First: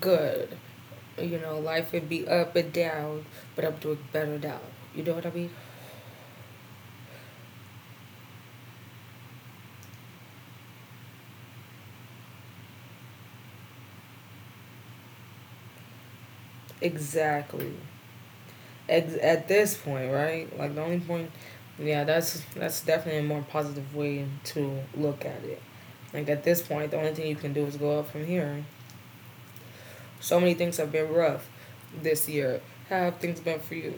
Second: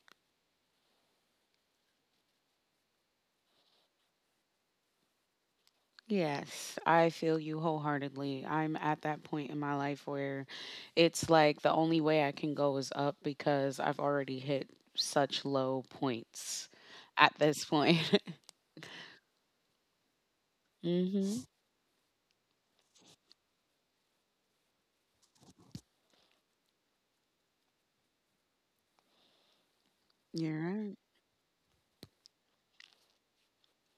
good. You know, life would be up and down, but I'm doing better now. You know what I mean? Yes, I feel you wholeheartedly. I'm at that point in my life where it's like the only way I can go is up because I've already hit such low points at this Exactly. point. At this point, right? Like the only point, Mhm. yeah, that's definitely a more positive way to look at it. Like at this point, the only thing you can do is go up from here. So many You're things have right. been rough this year. How have things been for you?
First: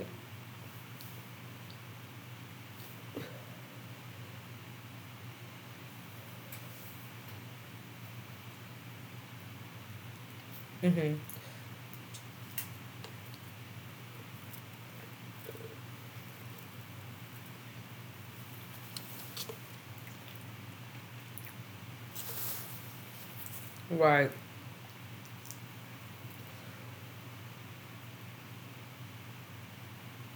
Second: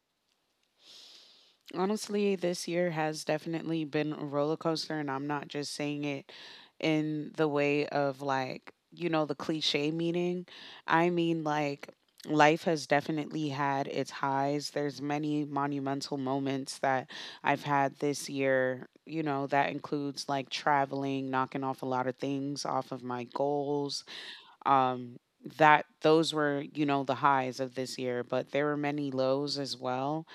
Honestly, this year has definitely been a roller coaster, and I'm not just saying it in the way of the cliche meaning. I Mm-hmm. mean, like, life has definitely had its highs. There's many monumental moments that I've had this year, that includes like traveling, knocking off a lot of things off of my goals. Right. Um, that those were, the highs of this year, but there were many lows as well,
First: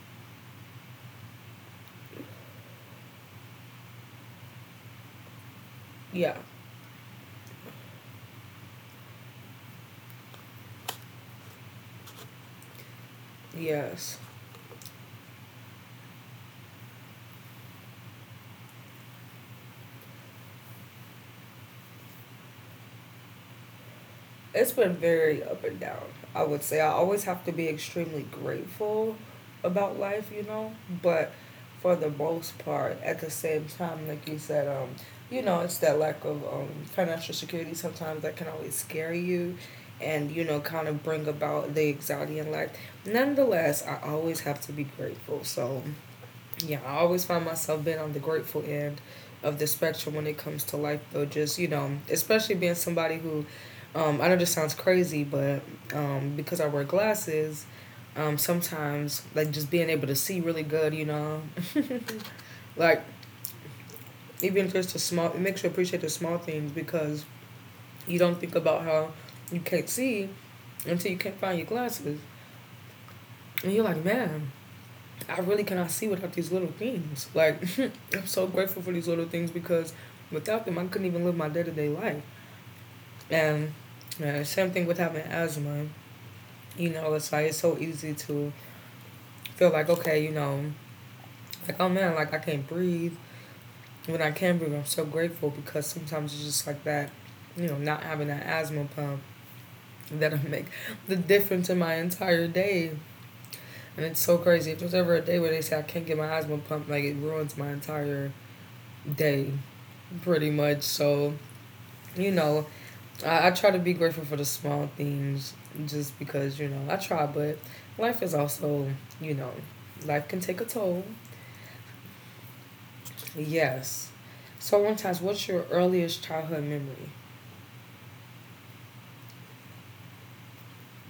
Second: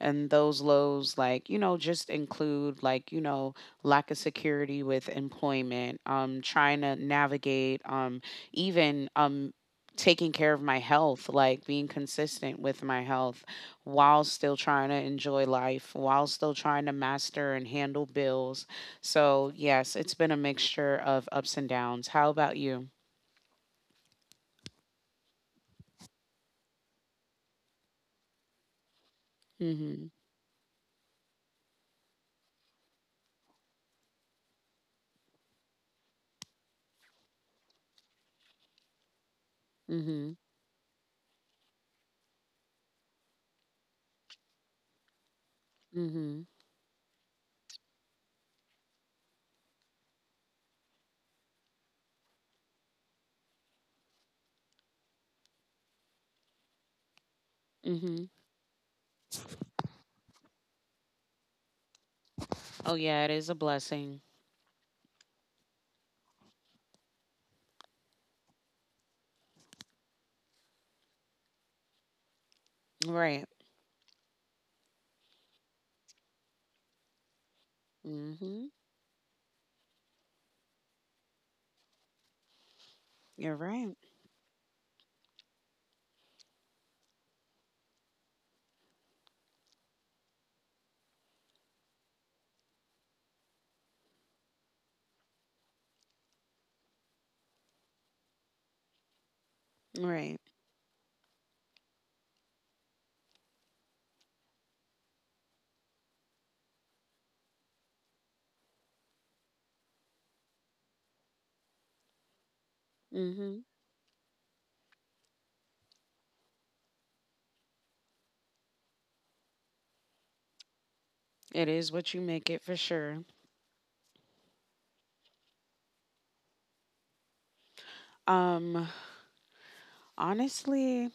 and those lows just include lack of security with employment, Yeah. Trying to navigate, even taking care of my health, like being consistent with my health Yes. while still trying to enjoy life, while still trying to master and handle bills. So yes, it's been a mixture of ups and downs. How about you? It's been very up and down. I would say I always have to be extremely grateful about Mhm. life, you know, but for the most part, at the same time, like you said, you know, it's that lack of financial security sometimes that can always scare you and, Mhm. you know, kind of bring about the anxiety in life. Nonetheless, I always have to be grateful. So Mhm. yeah, I always find myself being on the grateful end of the spectrum when it comes to life, though. Just, you know, especially being somebody who, I know this sounds crazy, but because I wear glasses, Mhm. Sometimes, like, just being able to see really good, you know, Oh like, yeah, it is a blessing. even just the small, it makes you appreciate the small things because you don't think about how you can't see until you can't find your glasses. Right. And you're like, man, I really cannot see without these little things. Like, I'm so Mhm. grateful for these little things because without them, I couldn't even live my day to day life. You're And right. yeah, same thing with having asthma. You know, it's like it's so easy to feel like, okay, you know, like, oh man, like I can't breathe. When I can breathe, I'm so grateful because sometimes it's just like that, you know, not having that asthma pump Right. that'll make the difference in my entire day. And it's so crazy. If there's ever a day where they say I can't get my asthma pumped, like it ruins my entire day pretty much. So, you know, I Mhm. try to be grateful for the small things just because, you know, I try, but life is also, you know, life can take a toll. It is what you make it for sure. Yes. So one times, what's your earliest childhood memory? Um honestly,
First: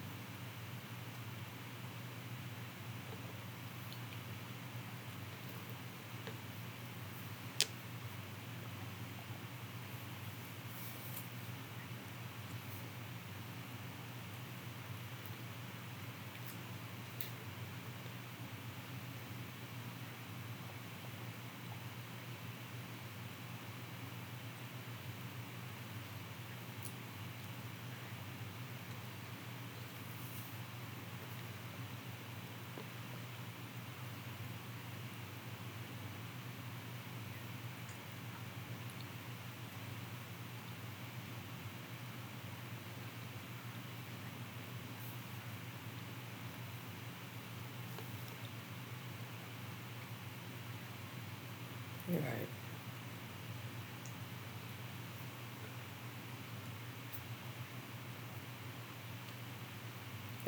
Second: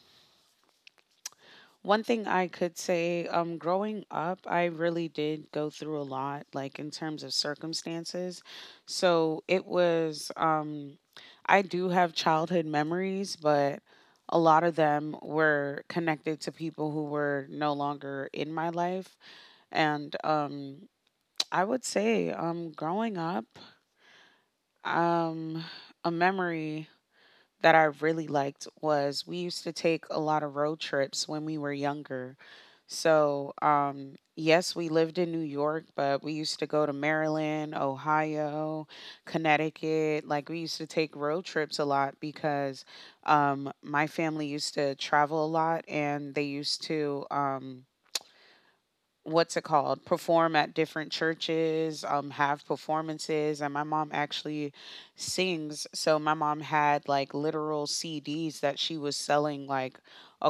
one thing I could say, growing up, I really did go through a lot, like in terms of circumstances. So, it was I do have childhood memories, but a lot of them were connected to people who were no longer in my life. And I would say growing up, um a memory that I really liked was we used to take a lot of road trips when we were younger. So, yes, we lived in New York, but we used to go to Maryland, Ohio, Connecticut. Like, we used to take road trips a lot because, my family used to travel a lot and they used to. What's it called, perform at different churches, Right. have performances. And my mom actually sings, so my mom had like literal CDs that she was selling like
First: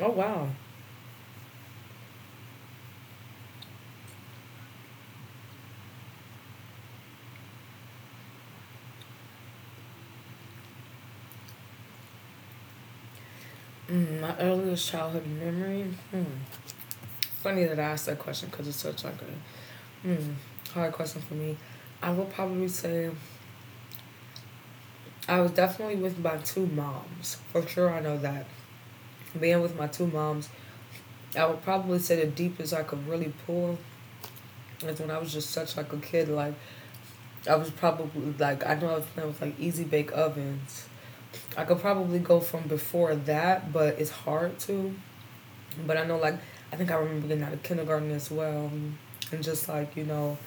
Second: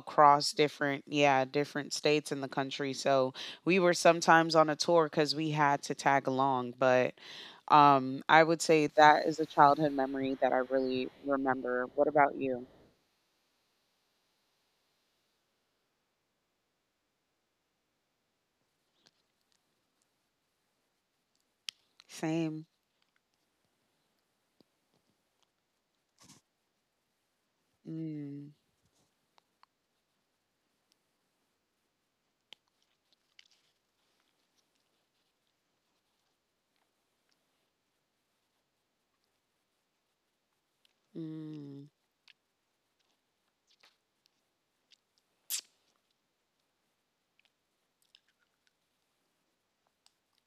Oh wow. different, yeah, different states in the country. So we were sometimes on a tour cuz we had to tag along. But I would say that is a childhood memory that I really remember. What about you? Mm, my earliest childhood memory. Hmm. Funny that I asked that question because it's such like a hmm, hard question for me. I would Same. probably say I was definitely with my two moms for sure. I know that Mm. being with my two moms, I would probably say the deepest I could really pull. That's when I was just such like a kid. Like I was probably like I know I was playing with like easy bake ovens. I could Mm. probably go from before that, but it's hard to. But I know like I think I remember getting out of kindergarten as well, and just like you know,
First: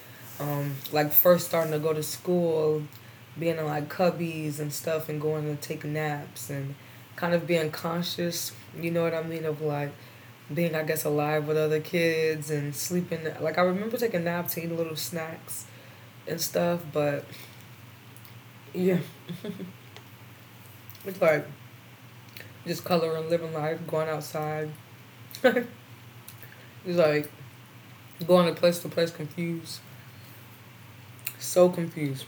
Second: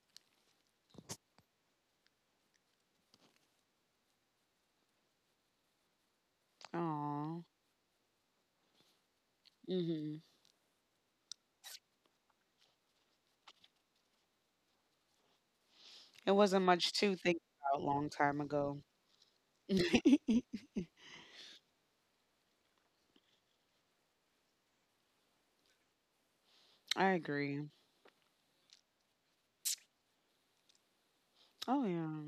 like first starting to go to school, being in like cubbies and stuff, and going to take naps and kind Aw. of being conscious. You know what I mean of like Mhm. being I guess alive with other kids and sleeping. Like I remember taking naps to eat little snacks It and wasn't stuff. much to But think about a long time ago. yeah, it's like just coloring, living life, going outside. It's I like agree. going to place, confused, so Oh confused. yeah.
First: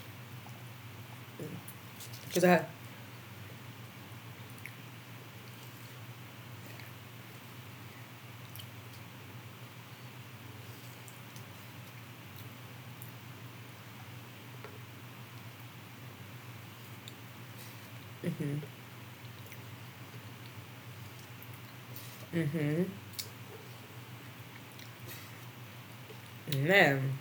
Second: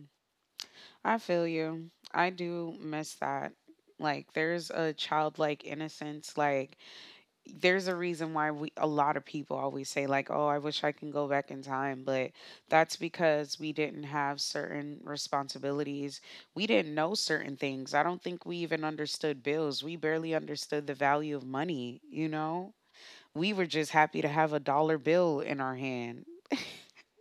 I feel you. I Cause I, do miss that. Like, there's a childlike innocence. Like, there's a reason why we a lot of people always say like, "Oh, I wish I can go back in time," but that's because we didn't have certain responsibilities. We didn't know certain things. I don't think we mhm, even understood bills. We barely understood the value of money, you know? mhm, We were just happy to have a dollar bill in our hand. man.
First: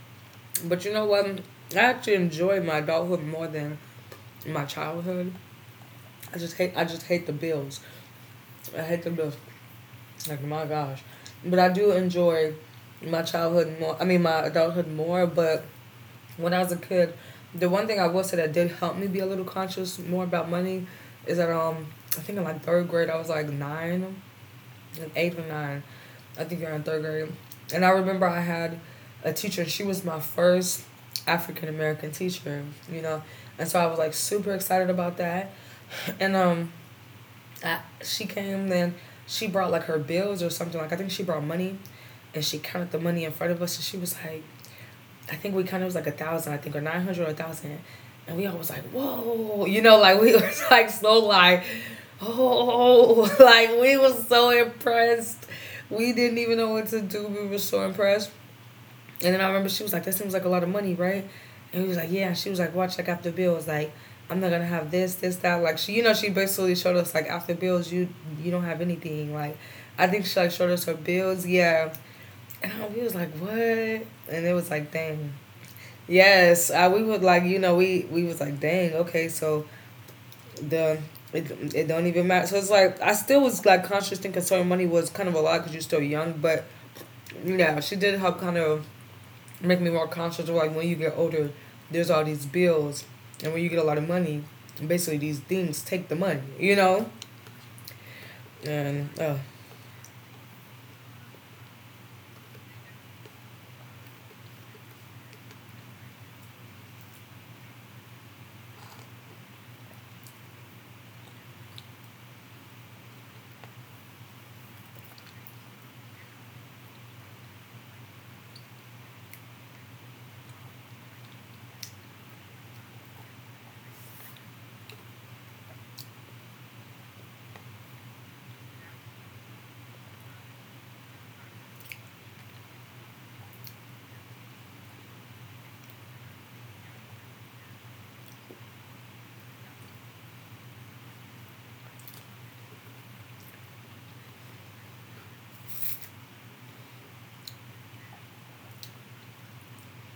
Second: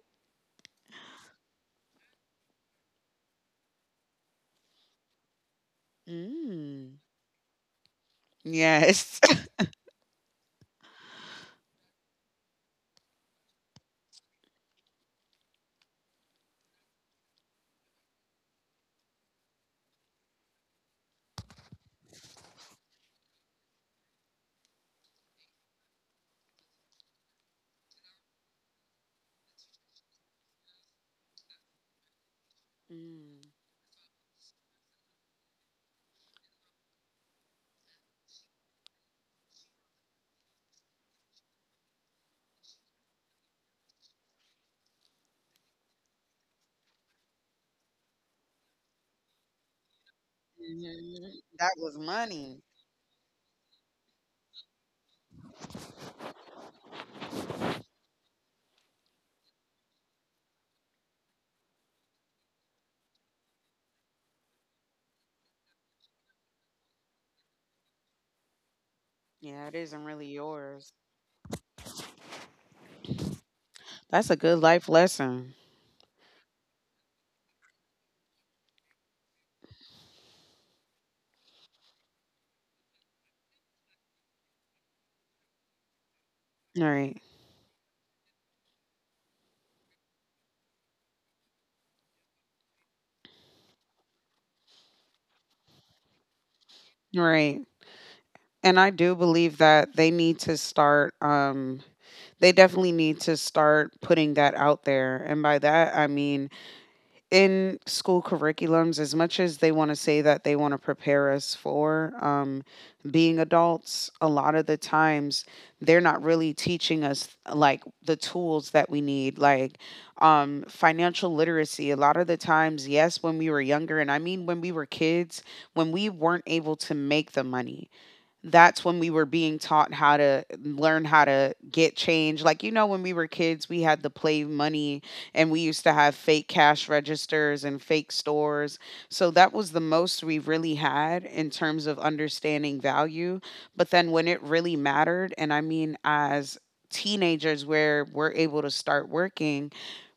But you know what? I actually enjoy my adulthood more than my childhood. I just hate, I Mm. just hate the bills. I hate the Yes. bills. Like my gosh, but I do enjoy my childhood more. I mean, my adulthood more, but when I was a kid, the one thing I will say that did help me be a little conscious more about money is that I think in like third grade I was like 9, like 8 or 9. I think you're in third grade. And I remember I had a teacher, she was my first African American teacher, you know. Mm. And so I was like super excited about that. And she came then she brought like her bills or something like I think she brought money and she counted the money in front of us and she was like I think we kind of was like 1,000, I think, or 900 or 1,000, and we all was like, "Whoa!" You know, like we was like so Mhm. like, That was money. "Oh!" Like we was so impressed. We didn't even know what to do. We were so impressed. And then I remember she was like, "That seems like a lot of money, right?" And we was like, "Yeah." And she was like, "Watch, like after bills, like I'm not gonna have this, this, that." Like she, you know, she basically showed us like after bills, you don't have anything. Like Yeah, it isn't I think really she like showed us her yours. bills, yeah. And we was like, "What?" That's a And it good was life like, "Dang." lesson. Yes, we would like you know we was like dang okay so the it, it don't even matter so it's like I still was like conscious and saving money was kind of a lot because you're still young but Right. yeah she did help kind of make me more conscious of like when you get older there's all these bills and when you get a lot of money basically these things take the money you know Right. And I and do oh believe that they need to start, they definitely need to start putting that out there. And by that I mean in school curriculums. As much as they want to say that they want to prepare us for, being adults, a lot of the times they're not really teaching us like the tools that we need, like, financial literacy. A lot of the times, yes, when we were younger, and I mean when we were kids, when we weren't able to make the money, that's when we were being taught how to learn how to get change. Like, you know, when we were kids, we had the play money and we used to have fake cash registers and fake stores. So that was the most we really had in terms of understanding value. But then when it really mattered, and I mean, as teenagers where we're able to start working,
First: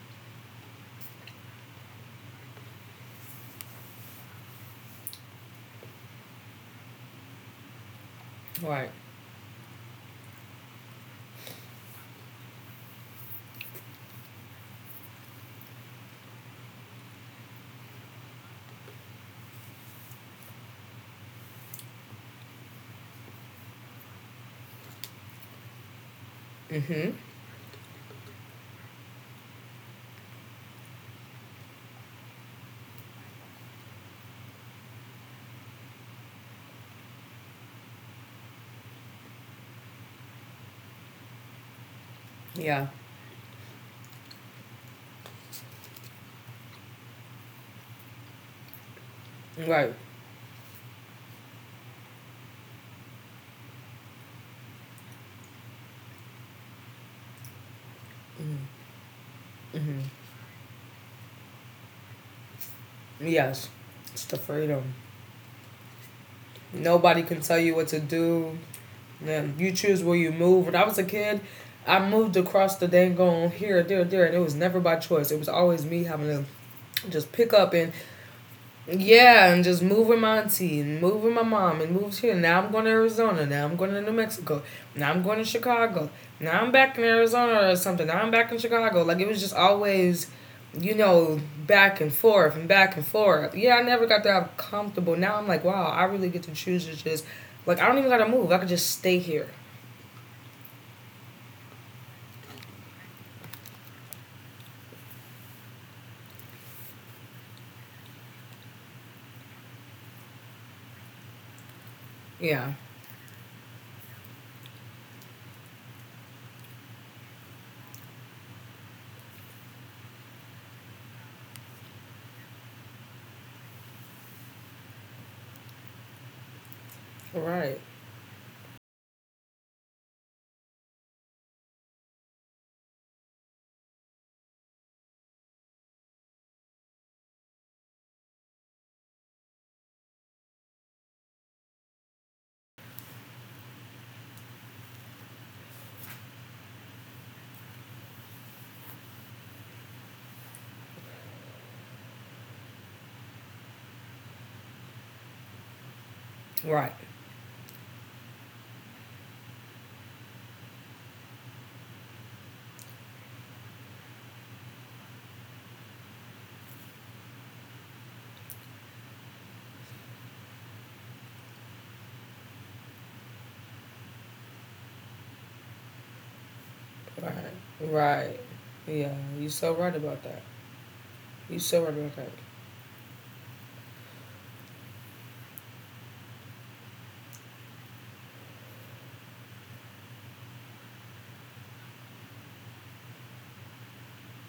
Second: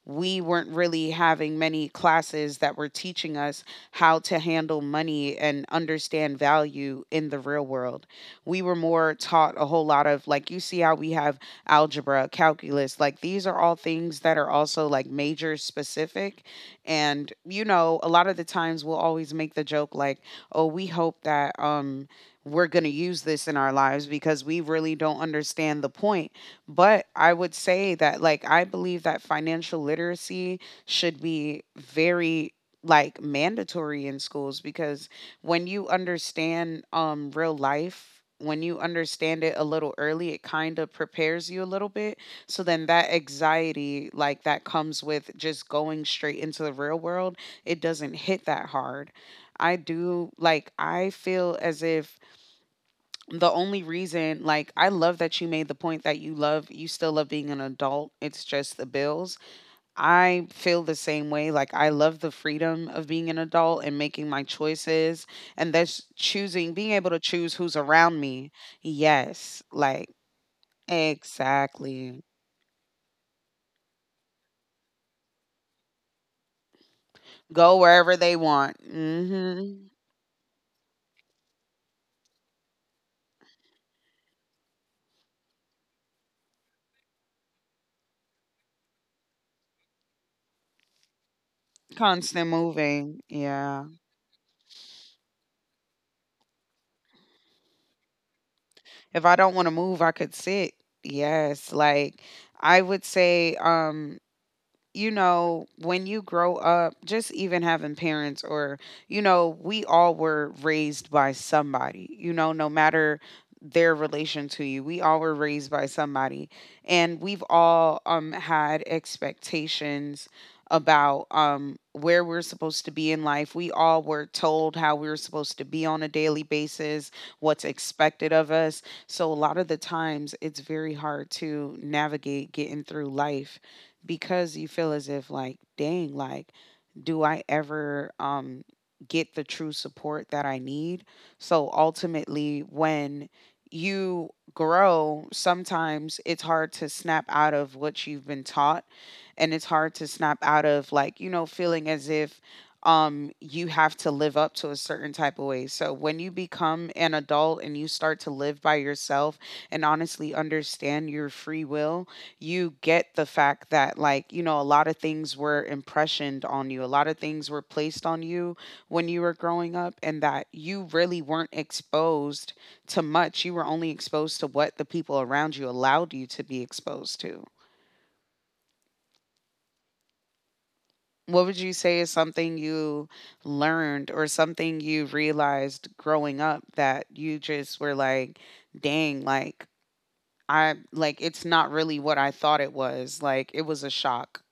we weren't really having many classes that were teaching us how to handle money and understand value in the real world. We were right more taught a whole lot of like, you see how we have algebra, calculus, like these are all things that are also like major specific. And you know, a lot of the times we'll always make the joke like, "Oh, we hope that we're going to use this in our lives because we really don't understand the point." But mm-hmm I would say that, like, I believe that financial literacy should be very like mandatory in schools, because when you understand, um, real life, when you understand it a little early, it kind of prepares you a little bit, so yeah then that anxiety like that comes with just going straight into the real world, it doesn't hit that hard. I right. do like, I feel as if the only reason, like, I love that you made the point that you love, you still love being an adult, it's Mm-hmm. just the bills. Mm-hmm. I feel the same way. Like, I love the freedom of being an Yes, adult and it's making the my freedom. choices. And that's choosing, being able to Nobody can choose tell you who's what to around me. do. Yeah, Yes. you choose Like, where you move. When I was a kid, I exactly. moved across the dang here, there, and it was never by choice. It was always me having to just pick up Go and wherever they want. yeah, and just Hmm. move with my auntie and move with my mom and move here. Now I'm going to Arizona. Now I'm going to New Mexico. Now I'm going to Chicago. Now I'm back in Arizona or something. Now I'm back in Chicago. Like it was just always, you know, back and Constant forth and back and moving. forth. Yeah, I Yeah. never got that comfortable. Now I'm like, wow, I really get to choose to just like I don't even gotta move. I could just stay If I here. don't want to move, I could sit. Yes. Like, I would say, you know, when you grow up, just even having parents or, you know, we all were raised by somebody, you know, no Yeah. matter their relation to you, we all were raised by somebody. And we've all, had expectations about, where we're supposed to be in life. We all were told how we were supposed to be on a daily basis, what's Right. expected of us. So a lot of the times it's very hard to navigate getting through life because you feel as if, like, dang, like, do I ever, get the true support that I need? So ultimately when you grow, sometimes it's hard to snap out of what you've been taught, and it's hard to snap out of like, you know, feeling as if, you have to live up to a certain type of way. So when you become Right. an adult and you start to live by yourself and honestly understand your free will, you get the fact that, like, you know, a lot of things were impressioned on you. A lot of things were placed on you when you were growing up, and that you really weren't exposed to much. You were only exposed to what the people around you allowed you to be exposed Right. to. Right. Yeah. You are so right about that. What would You are you so right say is about that. something you learned or something you realized growing up that you just were like, dang, like, I like it's not really what I thought it was. Like it was a shock,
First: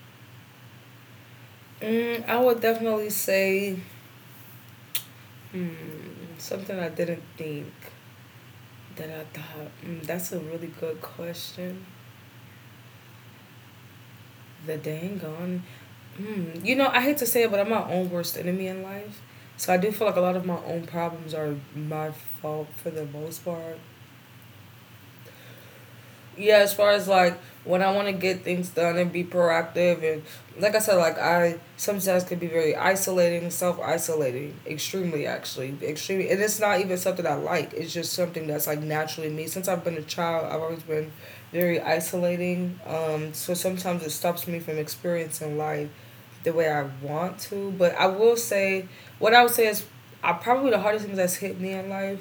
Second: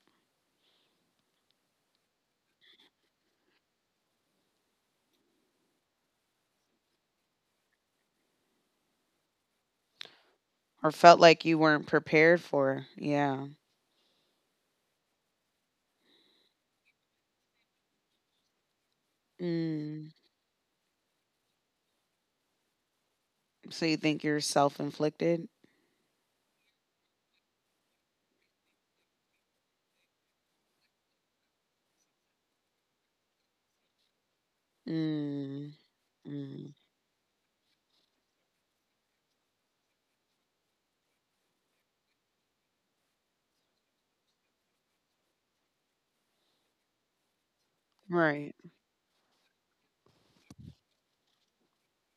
Mm, I would definitely say mm, something I didn't think that I thought mm, that's a really or good felt like you question. weren't prepared for. Yeah. The dang on. Mm, you know, I hate to say it, but I'm my own worst enemy in life. So I do feel Mm. like a lot of my own problems are my fault for the most part. So you think you're self-inflicted? Yeah, as far as like when I want to get things done and be proactive, and like I said, like I sometimes could be very isolating, self isolating, extremely Mm. actually, extremely. And it's Mm. not even something I like, it's just something that's like naturally me. Since I've been a child, I've always been very isolating. So sometimes it stops me from experiencing life the way I want to. But I will Right. say, what I would say is, I probably the hardest thing that's hit me in life.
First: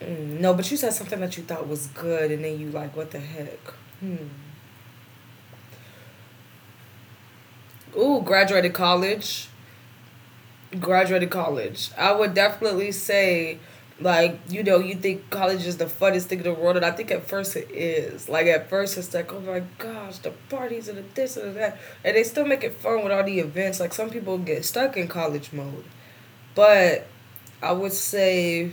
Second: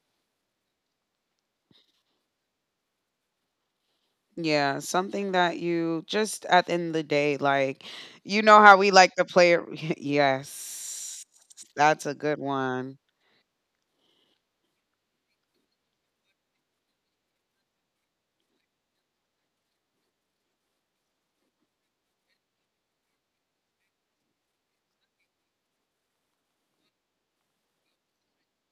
Mm, no, but you said something that you thought was good, and then you like, what the heck? Hmm. Yeah, something that you just at the end of the day, like, Ooh, you know graduated how we like to college. play it. Yes. Graduated college. That's I a would good definitely one. say, like, you know, you think college is the funnest thing in the world, and I think at first it is. Like, at first it's like, oh my gosh, the parties and the this and the that. And they still make it fun with all the events. Like, some people get stuck in college mode. But I would say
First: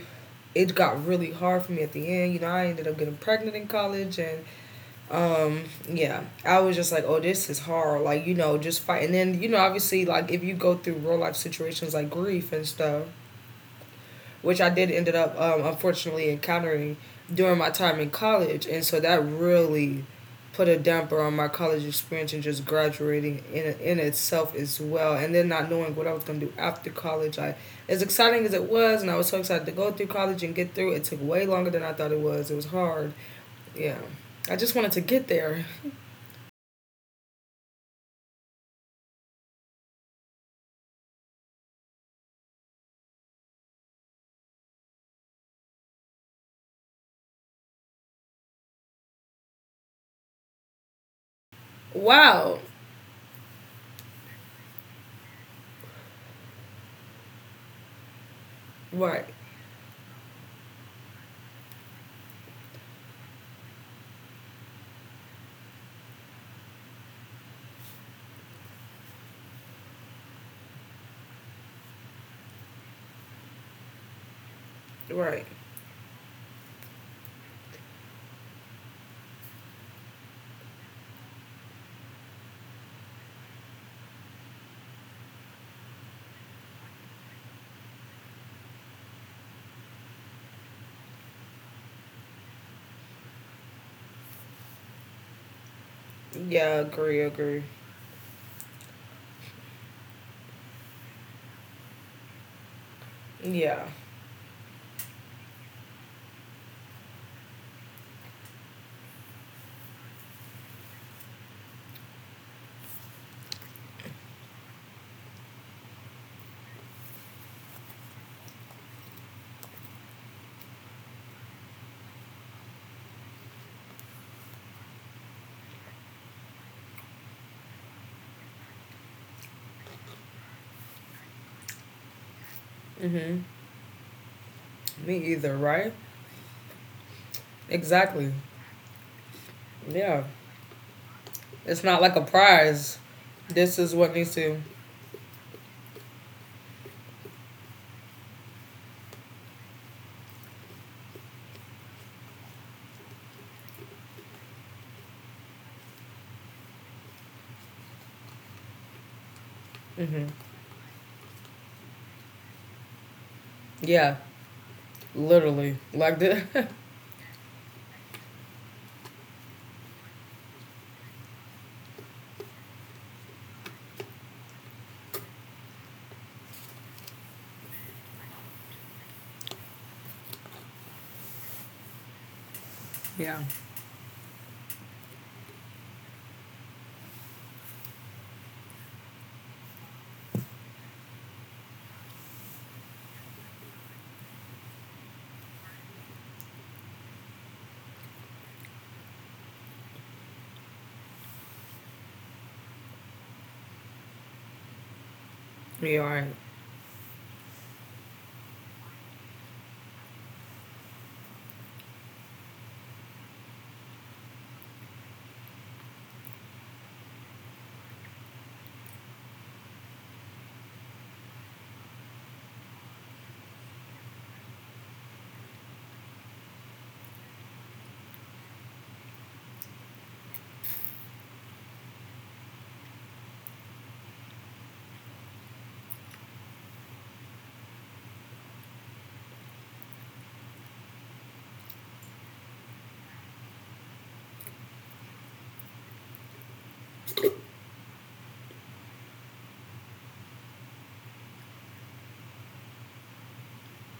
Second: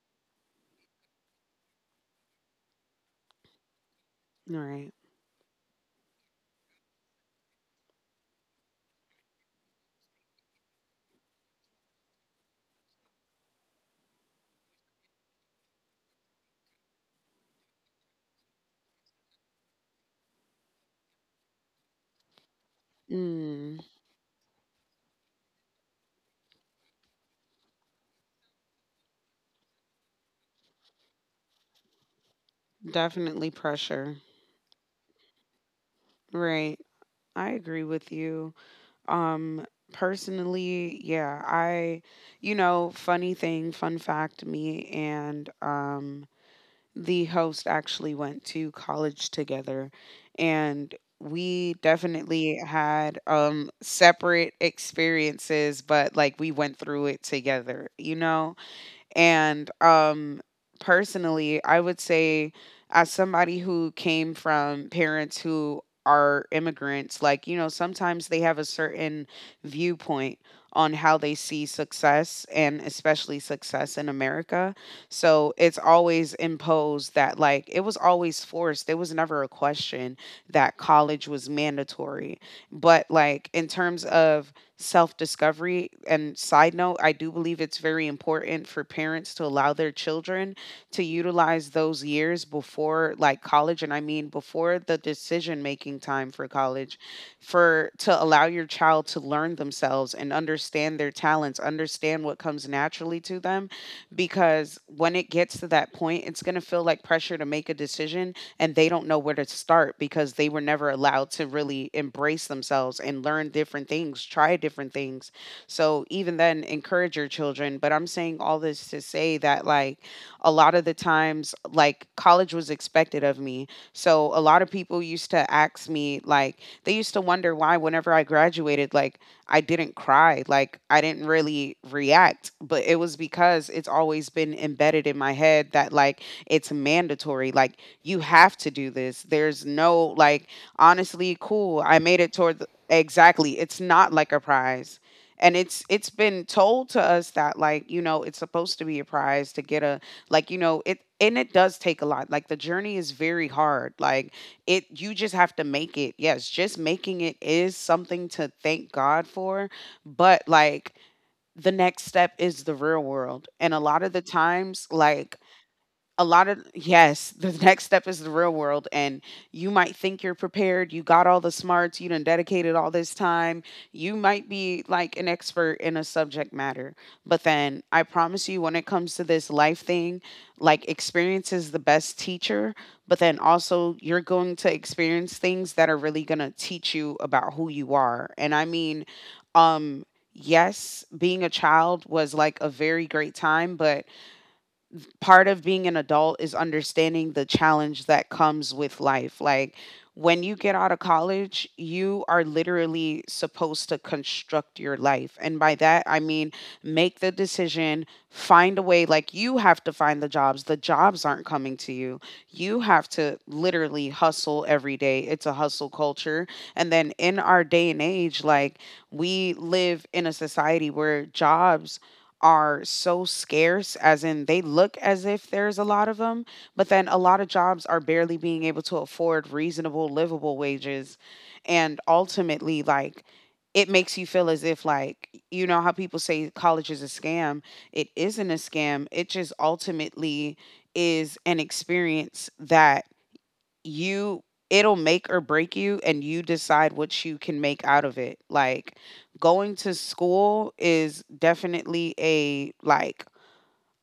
it got really hard for me at the end. You know, I ended up getting pregnant in college, and Right. um yeah I was just like oh this is hard like you know just fight and then you know obviously like if you go through real life situations like grief and stuff which I did ended up unfortunately encountering during my time in college and so that really put a damper on my college experience and just graduating in Mm, in itself as well and then not knowing what I was going to do after college I as exciting as it was and I was so excited to go through college and get through it took way longer than I thought it was hard definitely yeah pressure. I just wanted to get there. Right. I agree with you. Um personally, yeah, I, you know, funny thing, fun fact, me and the host actually went to college together, and we definitely Wow. had separate experiences, but like we went through it together, you know? Right. And personally, I would say, as somebody who came from parents who are immigrants, like, you know, sometimes they have a certain viewpoint on how they see success, and especially success in America. Right. So it's always imposed that, like, it was always forced. There was never a question that college was mandatory. But, like, in terms of self discovery. And side note, I do believe it's very important for parents to allow their children to utilize those years before like college. And I mean, before the decision making time for Yeah, college, agree, agree. for to allow your child to learn themselves and understand their talents, understand what comes naturally to them. Yeah. Because when it gets to that point, it's going to feel like pressure to make a decision, and they don't know where to start because they were never allowed to really embrace themselves and learn different things, try different things. So even then, encourage your children. But I'm saying all this to say that, like, a lot of the times, like, college was expected of me. So a lot of people used to ask me, like, they used to wonder why, whenever I graduated, like, I didn't cry, like, I didn't really react. But it was Mm-hmm. because it's always been embedded in Me my either, head that, right? like, it's mandatory. Like, you Exactly. have to do this. There's no Yeah. like honestly cool. It's I not like made a it toward the, prize. exactly. It's This is not what like needs a to. prize. And it's been told to us that, like, you know, it's supposed to be a prize to get a, like, you know, it, and it does take a lot. Like the journey is very hard. Like it you just have to make it. Yes, just making it is something to thank God for, Mm-hmm. but like the next step is the real world. And a lot of Yeah. the times like Literally. Like a this lot of yes the next step is the real world, and you might think you're prepared, you got all the smarts, you done dedicated all this time, you might be like an expert in a subject matter. But then I promise you, when it comes to this life thing, like, experience is the best teacher. But then Yeah. also, you're going to experience things that are really going to teach you about who you are. And I mean, um yes, being a child was like a very great time, but part of being an adult is understanding the challenge that comes with life. Like when you get out of college, you are literally supposed to construct your life. And by that, You I are mean make the decision, find a way. Like, you have to find the jobs aren't coming to you. You have to literally hustle every day. It's a hustle culture. And then in our day and age, like, we live in a society where jobs are so scarce, as in they look as if there's a lot of them, but then a lot of jobs are barely being able to afford reasonable, livable wages. And ultimately, like, it makes you feel as if, like, you know, how people say college is a scam. It isn't a scam. It just ultimately is an experience that you it'll make or break you, and you decide what you can make out of it. Like going to school is definitely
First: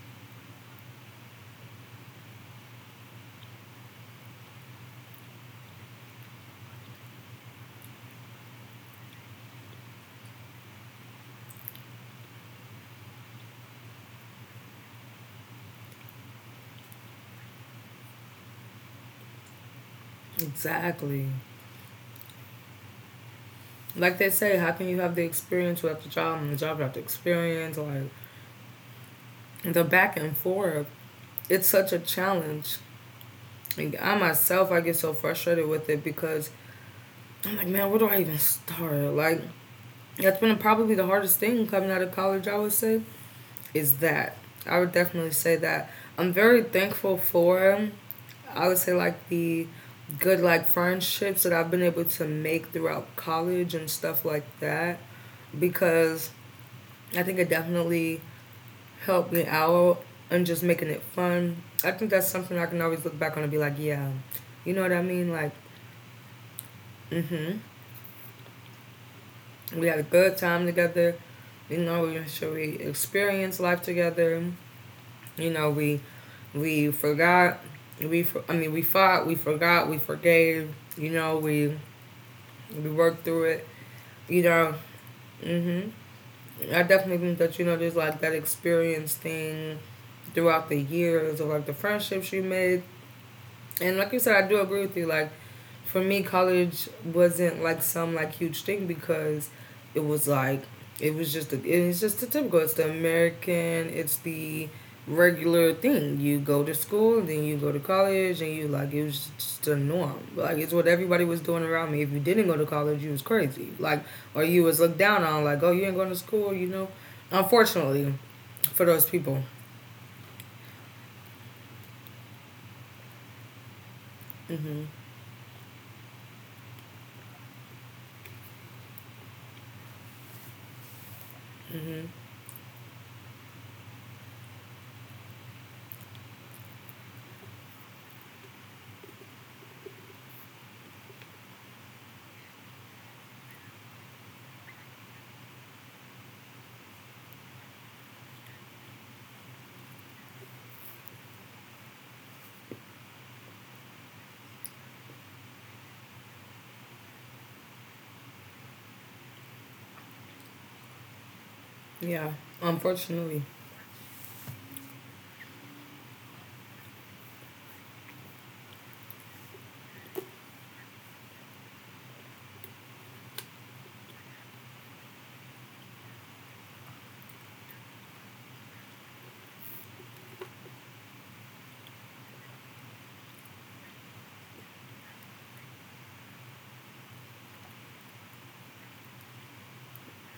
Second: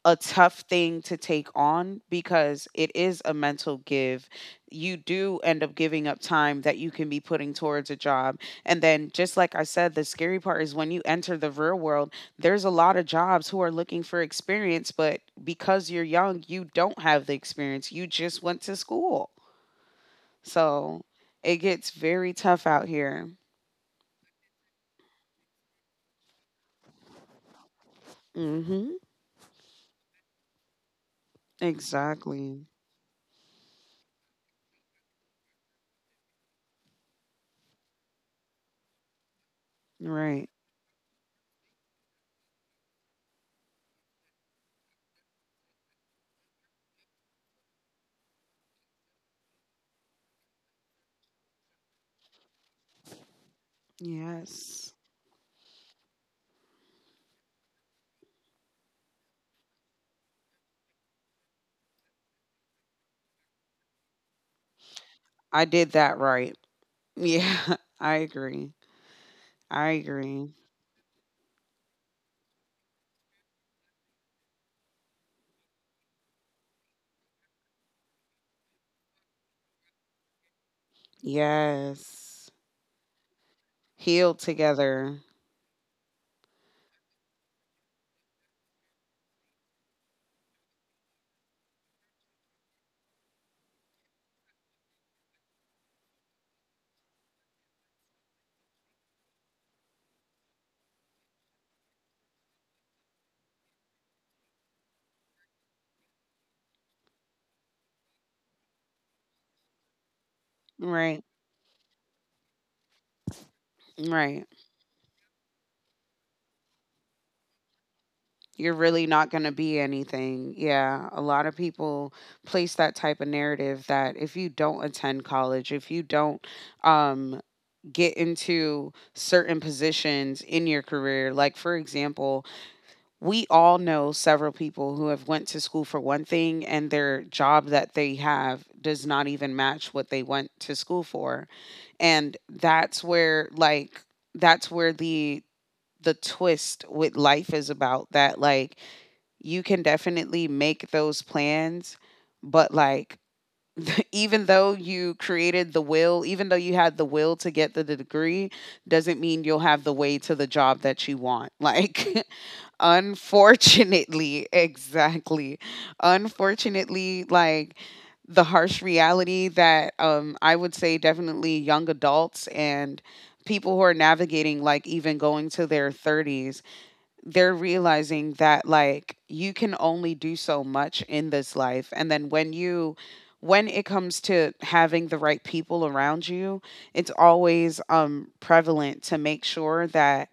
a tough thing to take on because it is a mental give. You do end up giving up time that you can be putting towards a job. And then just like I said, the scary part is when you enter the real world, there's a lot of jobs who are looking for experience, but because you're young, you don't have the experience. You just went to school. So exactly it gets very tough out here. like they say. How can you have the experience without the job, and the job without the experience? Like Mhm. the back and forth, it's such a Exactly. challenge. Like, I myself, I get so frustrated with it because I'm like, man, where do I even start? Like, that's Right. been probably the hardest thing coming out of college, I would say, is that. I would definitely say that. I'm very thankful for, I would say, like, the good, like, friendships that I've been able to make throughout college and stuff like Yes. that, because I think it definitely helped me out and just making it fun. I think that's something I can always look back on and be like, yeah, you know what I mean? Like, I did that right. mm hmm. Yeah, I agree. We I had a good agree. time together. You know, we experienced life together. You know, we forgot. We I mean, we fought. We forgot. We forgave. You know, we Yes. we worked through it. You Healed know, together. hmm I definitely think that you know there's like that experience thing throughout the years of like the friendships you made. And like you said, I do agree with you. Like, for me, college wasn't like some like huge thing because it was like it was just it's just the typical. It's the American. It's the regular thing. You go to school, then you go to college, and you like it was just the norm. Like it's what everybody Right. was doing around me. If you didn't go to college, you was crazy. Like, or Right. you was looked down on. Like, oh, you ain't going to school. You know, unfortunately, You're for those really not people. going to be anything. Yeah. A lot of people place that type of narrative that if you hmm don't attend college, if you don't um, get into certain positions in your career, like for example, we all know several people who have went to school for one thing and their job that they have does not even match what they went to school for. And that's where the twist with life is about that. Like, you can definitely make those plans, but like, even though you created the will, even though you had the will to get the degree, doesn't mean you'll have the way to the job that you want. Like, Yeah, unfortunately, unfortunately, exactly. Unfortunately, like, the harsh reality that I would say definitely young adults and people who are navigating, like even going to their 30s, they're realizing that like you can only do so much in this life. And then when it comes to having the right people around you, it's always prevalent to make sure that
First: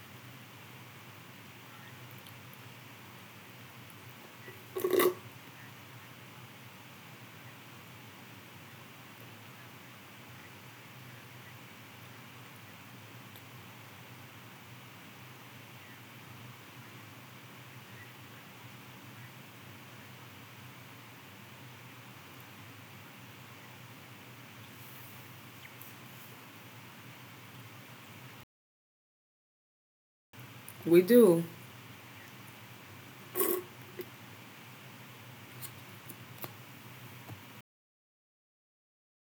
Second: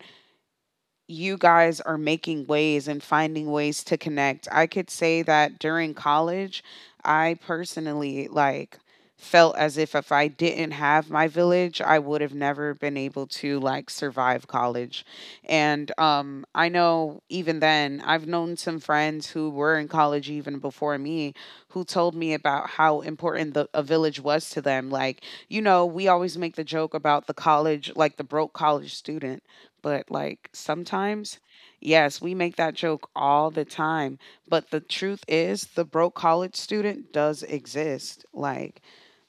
you guys are making ways and finding ways to connect. I could say that during college, I personally like felt as if I didn't have my village, I would have never been able to like survive college. And I know even then I've known some friends who were in college even before me who told me about how important the a village was to them. Like, you know, we always make the joke about the college like the broke college student, but like, we sometimes, do. yes, we make that joke all the time. But the truth is, the broke college student does exist. Like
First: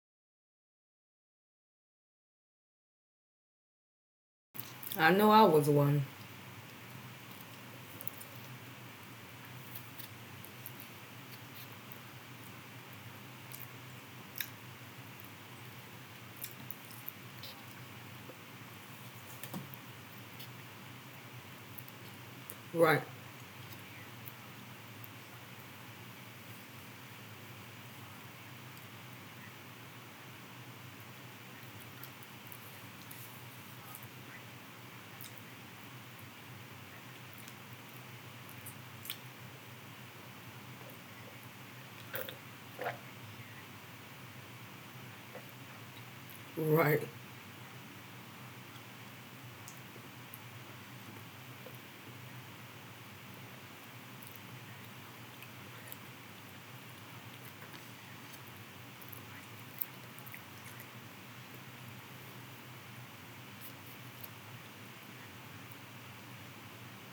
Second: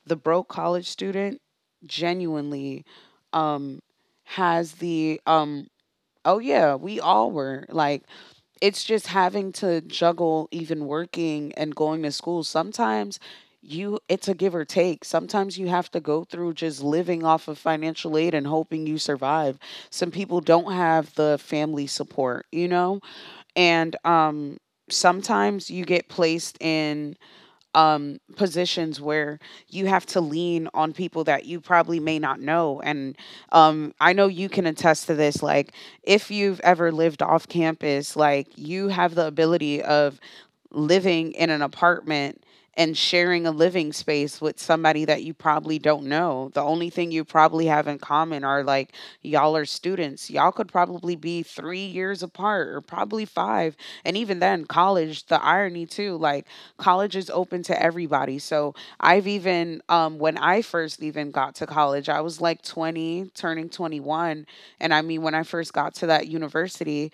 the broke college student genuinely um has I the know I um was one. oh yeah, we all were like it's just having to juggle even working and going to school. Sometimes you it's a give or take. Sometimes you have to go through just living off of financial aid and hoping you survive. Some people don't have the family support, you know. Right. And sometimes you get placed in positions where you have to lean on people that you probably may not know. And I know you can attest to this. Like, if you've ever lived off campus, like, you have the ability of living in an apartment and sharing a living space with somebody that you probably don't know. The only Right. thing you probably have in common are like y'all are students. Y'all could probably be 3 years apart or probably five. And even then, college, the irony too, like, college is open to everybody. So I've even, when I first even got to college, I was like 20, turning 21. And I mean, when I first got to that university,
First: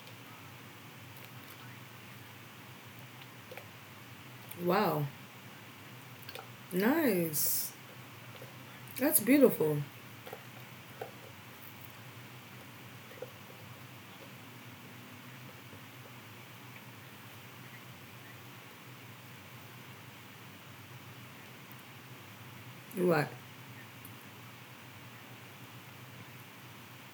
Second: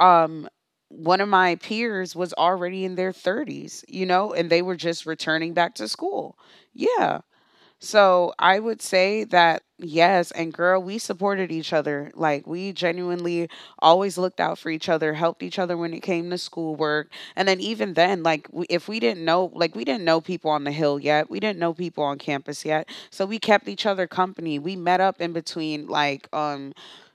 um one of my peers was already in their 30s, you know, and they were Wow. just returning back to school. Yeah. Nice. So I would That's say that, beautiful. yes, and girl, we supported each other. Like, we genuinely always looked out for each other, helped each other when it came to schoolwork. And then even then, like, if we didn't know, like, we didn't know people on the hill yet, we didn't know people on campus yet. So Right. we kept each other company. We met up in between like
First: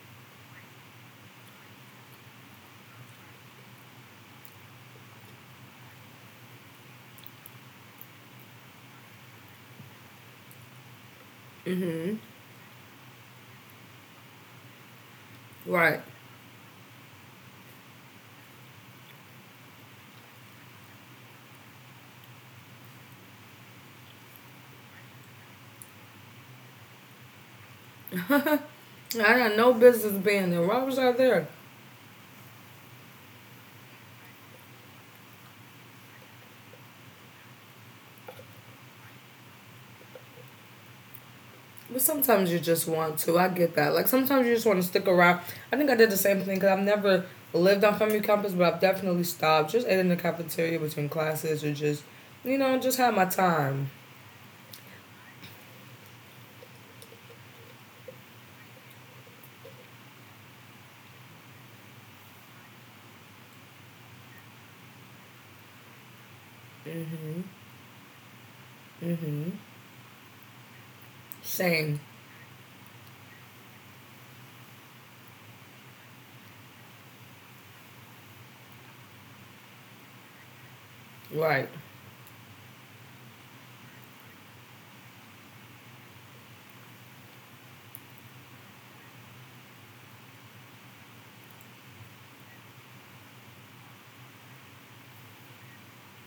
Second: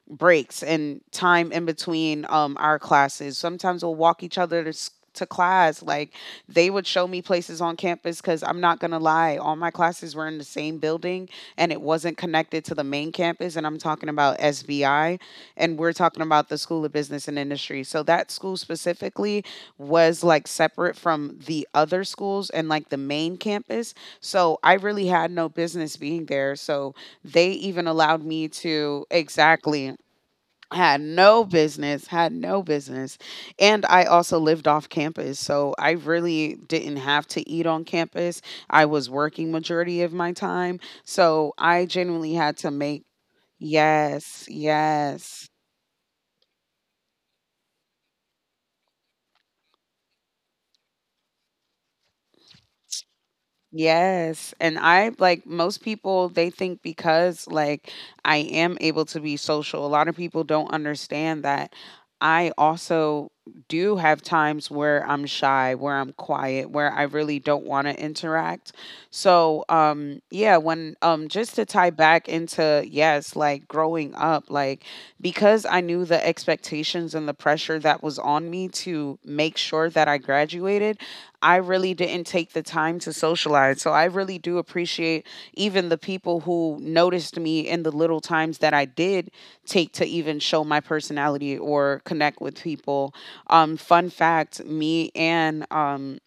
breaks and time in between our classes. Sometimes we'll walk each other to, to class. Like, they would show me places on campus because I'm not going to lie, all my classes were in the same building and it Mm-hmm. wasn't connected to the main campus. And I'm talking about SBI, and we're Right. talking about the School of Business and Industry. So that school specifically was like separate from the other schools and like the main campus. So I really had no business being there. So they even allowed me to, I had no exactly, business being there. Why was had I no there? business, had no business. And I also lived off campus, so I really didn't have to eat on campus. I was working majority of my time, so I But genuinely sometimes had you to just make. want to. I get that. Like Yes, sometimes you just want to stick around. yes. I think I did the same thing because I've never lived on family campus, but I've definitely stopped. Just ate in the cafeteria between classes or just had my time. Yes. And I, like most people, they think because like I am able to be social, a lot of people don't understand that I also do have times where I'm shy, where I'm quiet, where I really Mm-hmm. don't want to interact. Mm-hmm. So, yeah, when just to tie Same. back into, yes, like, growing up, like, because I knew the expectations and the pressure that was on me to make sure that I graduated, I Right. really didn't take the time to socialize. So I really do appreciate even the people who noticed me in the little times that I did take to even show my personality or connect with people. Fun fact, me and um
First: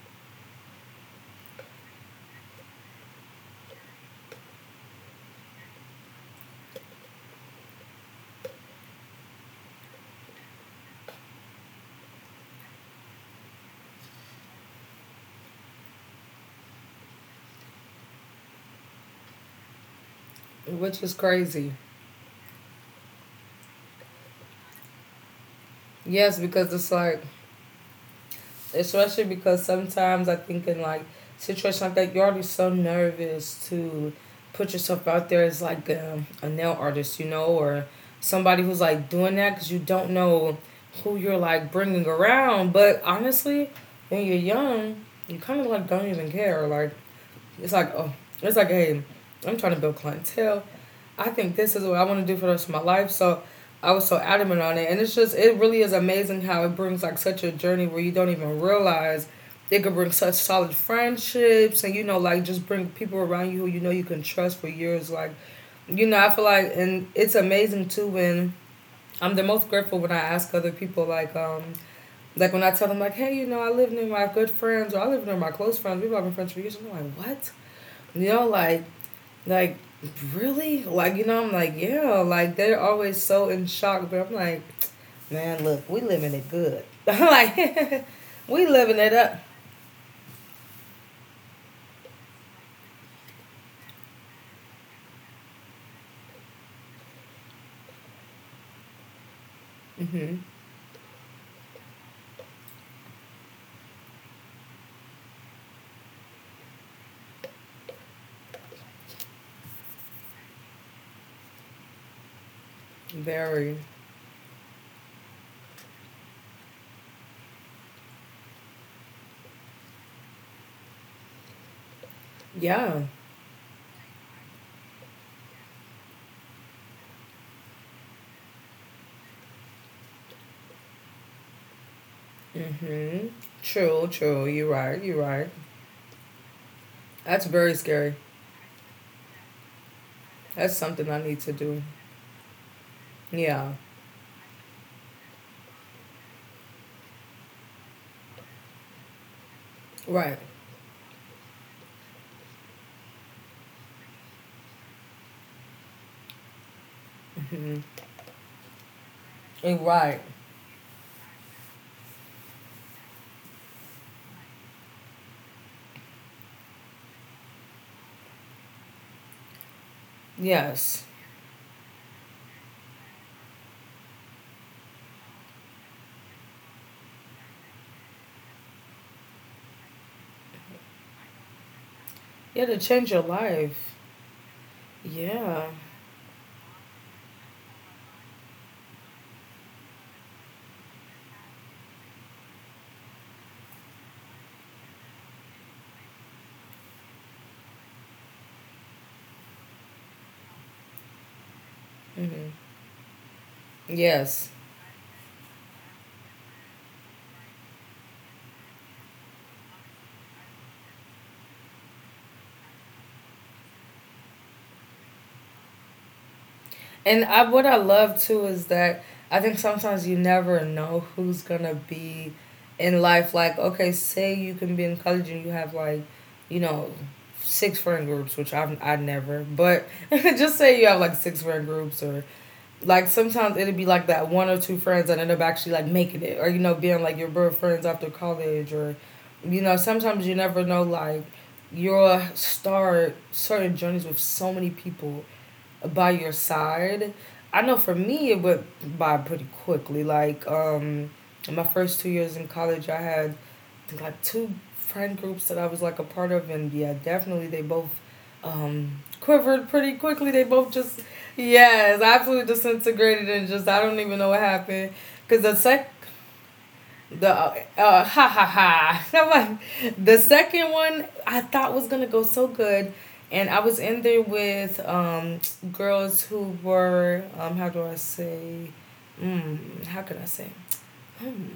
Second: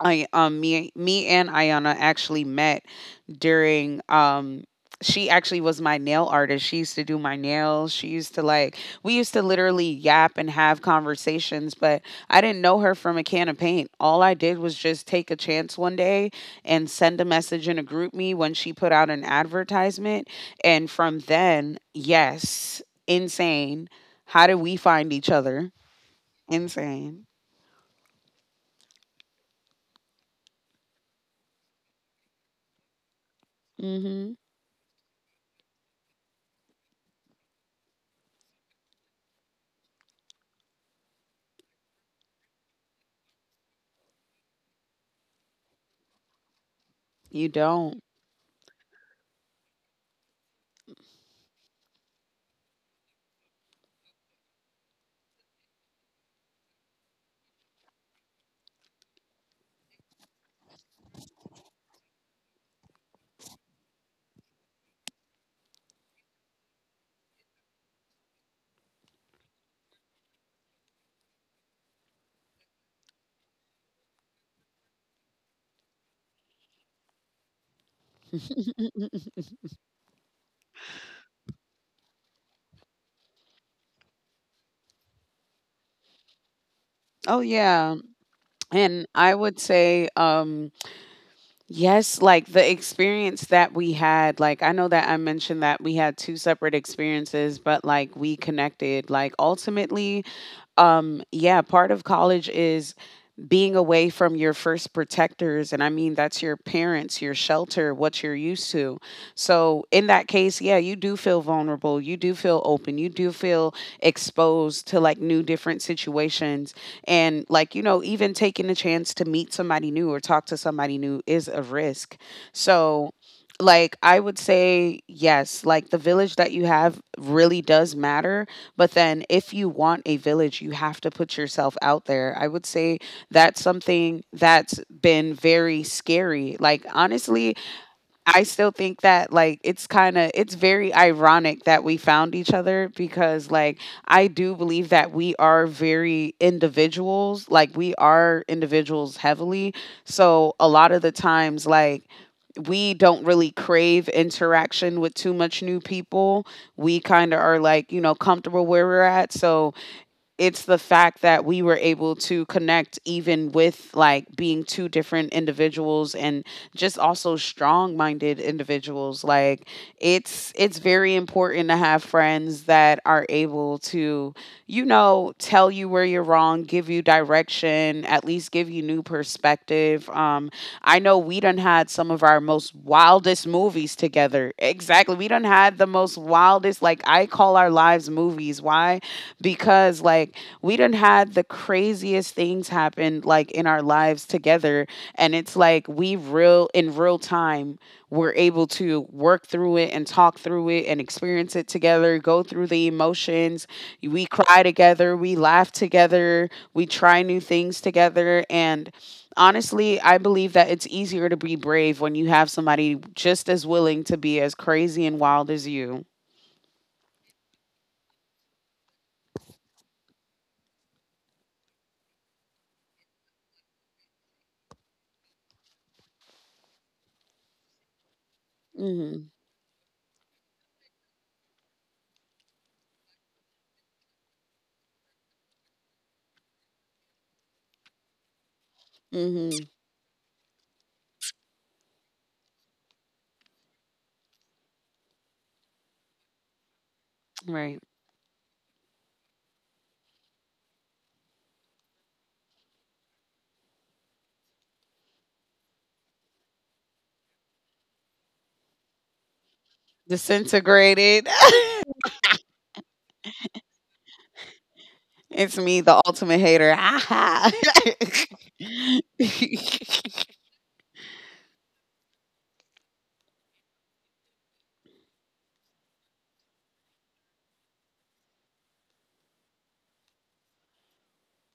I um me me and Ayana actually met during she actually was my nail artist. She used to do my nails. She used to like we used to literally yap and have conversations, but I didn't know her from a can of paint. All I did was just take a chance one day and send a message in a group me when she put out an advertisement, and Which is from crazy. then, yes, insane. How did we find each other? Yes, because it's like, Insane. especially because sometimes I think in like situations like that, you're already so nervous to Mhm. put yourself out there as like a nail artist, you know, or somebody who's like doing that because you don't know who you're like bringing around. But honestly, when you're young, you kind of like don't even care. Like You it's like, don't. oh, it's like, hey, I'm trying to build clientele. I think this is what I want to do for the rest of my life. So I was so adamant on it. And it's just, it really is amazing how it brings like such a journey where you don't even realize it could bring such solid friendships and, you know, like just bring people around you who you know you can trust for years. Like, you know, I feel like, and it's amazing too when I'm the most grateful when I ask other people, like when I tell them, like, hey, you know, I live near my good friends or I live near my close friends. We've all been friends for years. And they're like, what? You know, like, really? Like, you know, I'm like, yeah, like they're always so in shock, but I'm like, man, look, we living it good. I'm Oh yeah. like, we living And it I up. would say yes, like the experience that we had, like I know that I mentioned that we had two separate experiences, but like we connected. Like, ultimately, hmm yeah, part of college is being away from your first protectors, and I mean, that's your parents, your shelter, what you're used to. So in that case, yeah, you do feel vulnerable, you do feel open, you do feel Very. exposed to like new different situations. And like, you know, even taking the chance to meet somebody new or talk to somebody new is a risk. Yeah. So like, I would say, yes, like the village that you have really does matter. But then if you want a village, you have to put yourself out there, I would say. hmm That's True, something true. You're that's right. You're been right. very scary. Like That's honestly, very scary. I still think that like it's kind of it's That's very something I need to ironic do. that we found each other because Yeah. like I do believe that we are very individuals. Like we are individuals heavily. Right. So a lot of the times like we don't really crave interaction with too much new people. We kind of are hmm like, you know, comfortable where we're at. So Right. it's the fact that we were able to connect even with like being two different individuals and just also strong-minded individuals, like it's Yes. very important to have friends that are able to, you know, tell you where you're wrong, give you direction, at least give you new perspective. I know we done had some of our Yeah, most to change your wildest life. movies together. Exactly. We done Yeah. had the most wildest, like I call our lives movies. Why? Because like we done had the craziest things happen like in our lives together. And it's like we real in real time we're able to work through it and talk through it and experience it together, go hmm through the emotions. We Yes. cry together, we laugh together, we try new things together. And honestly, I believe that it's easier to be brave when you have somebody just as willing to be as crazy and wild as you. And I what I love too is that I think sometimes you never know who's gonna be in life. Like, okay, say you can be in college and you have like, you know, six friend groups, which I hmm never, but just say you have like six friend groups, or like sometimes it'd be like that one or two friends that end up actually like making it, or you know, being like your bro friends after college, or you hmm know, sometimes you never know, like you'll start certain journeys with so many people by your side. I know Right. for me it went by pretty quickly. Like, in my first 2 years in college, I had, I think, like two friend groups that I was like a part of, and yeah, definitely they both quivered pretty quickly. They both just, Disintegrated. yes, absolutely disintegrated, and just I don't even know what happened. Cause the It's me, sec the ultimate hater. the Ah-ha. Ha ha ha. I'm like, the second one I thought was gonna go so good, and I was in there with girls who were how do I say, how can I say, mm,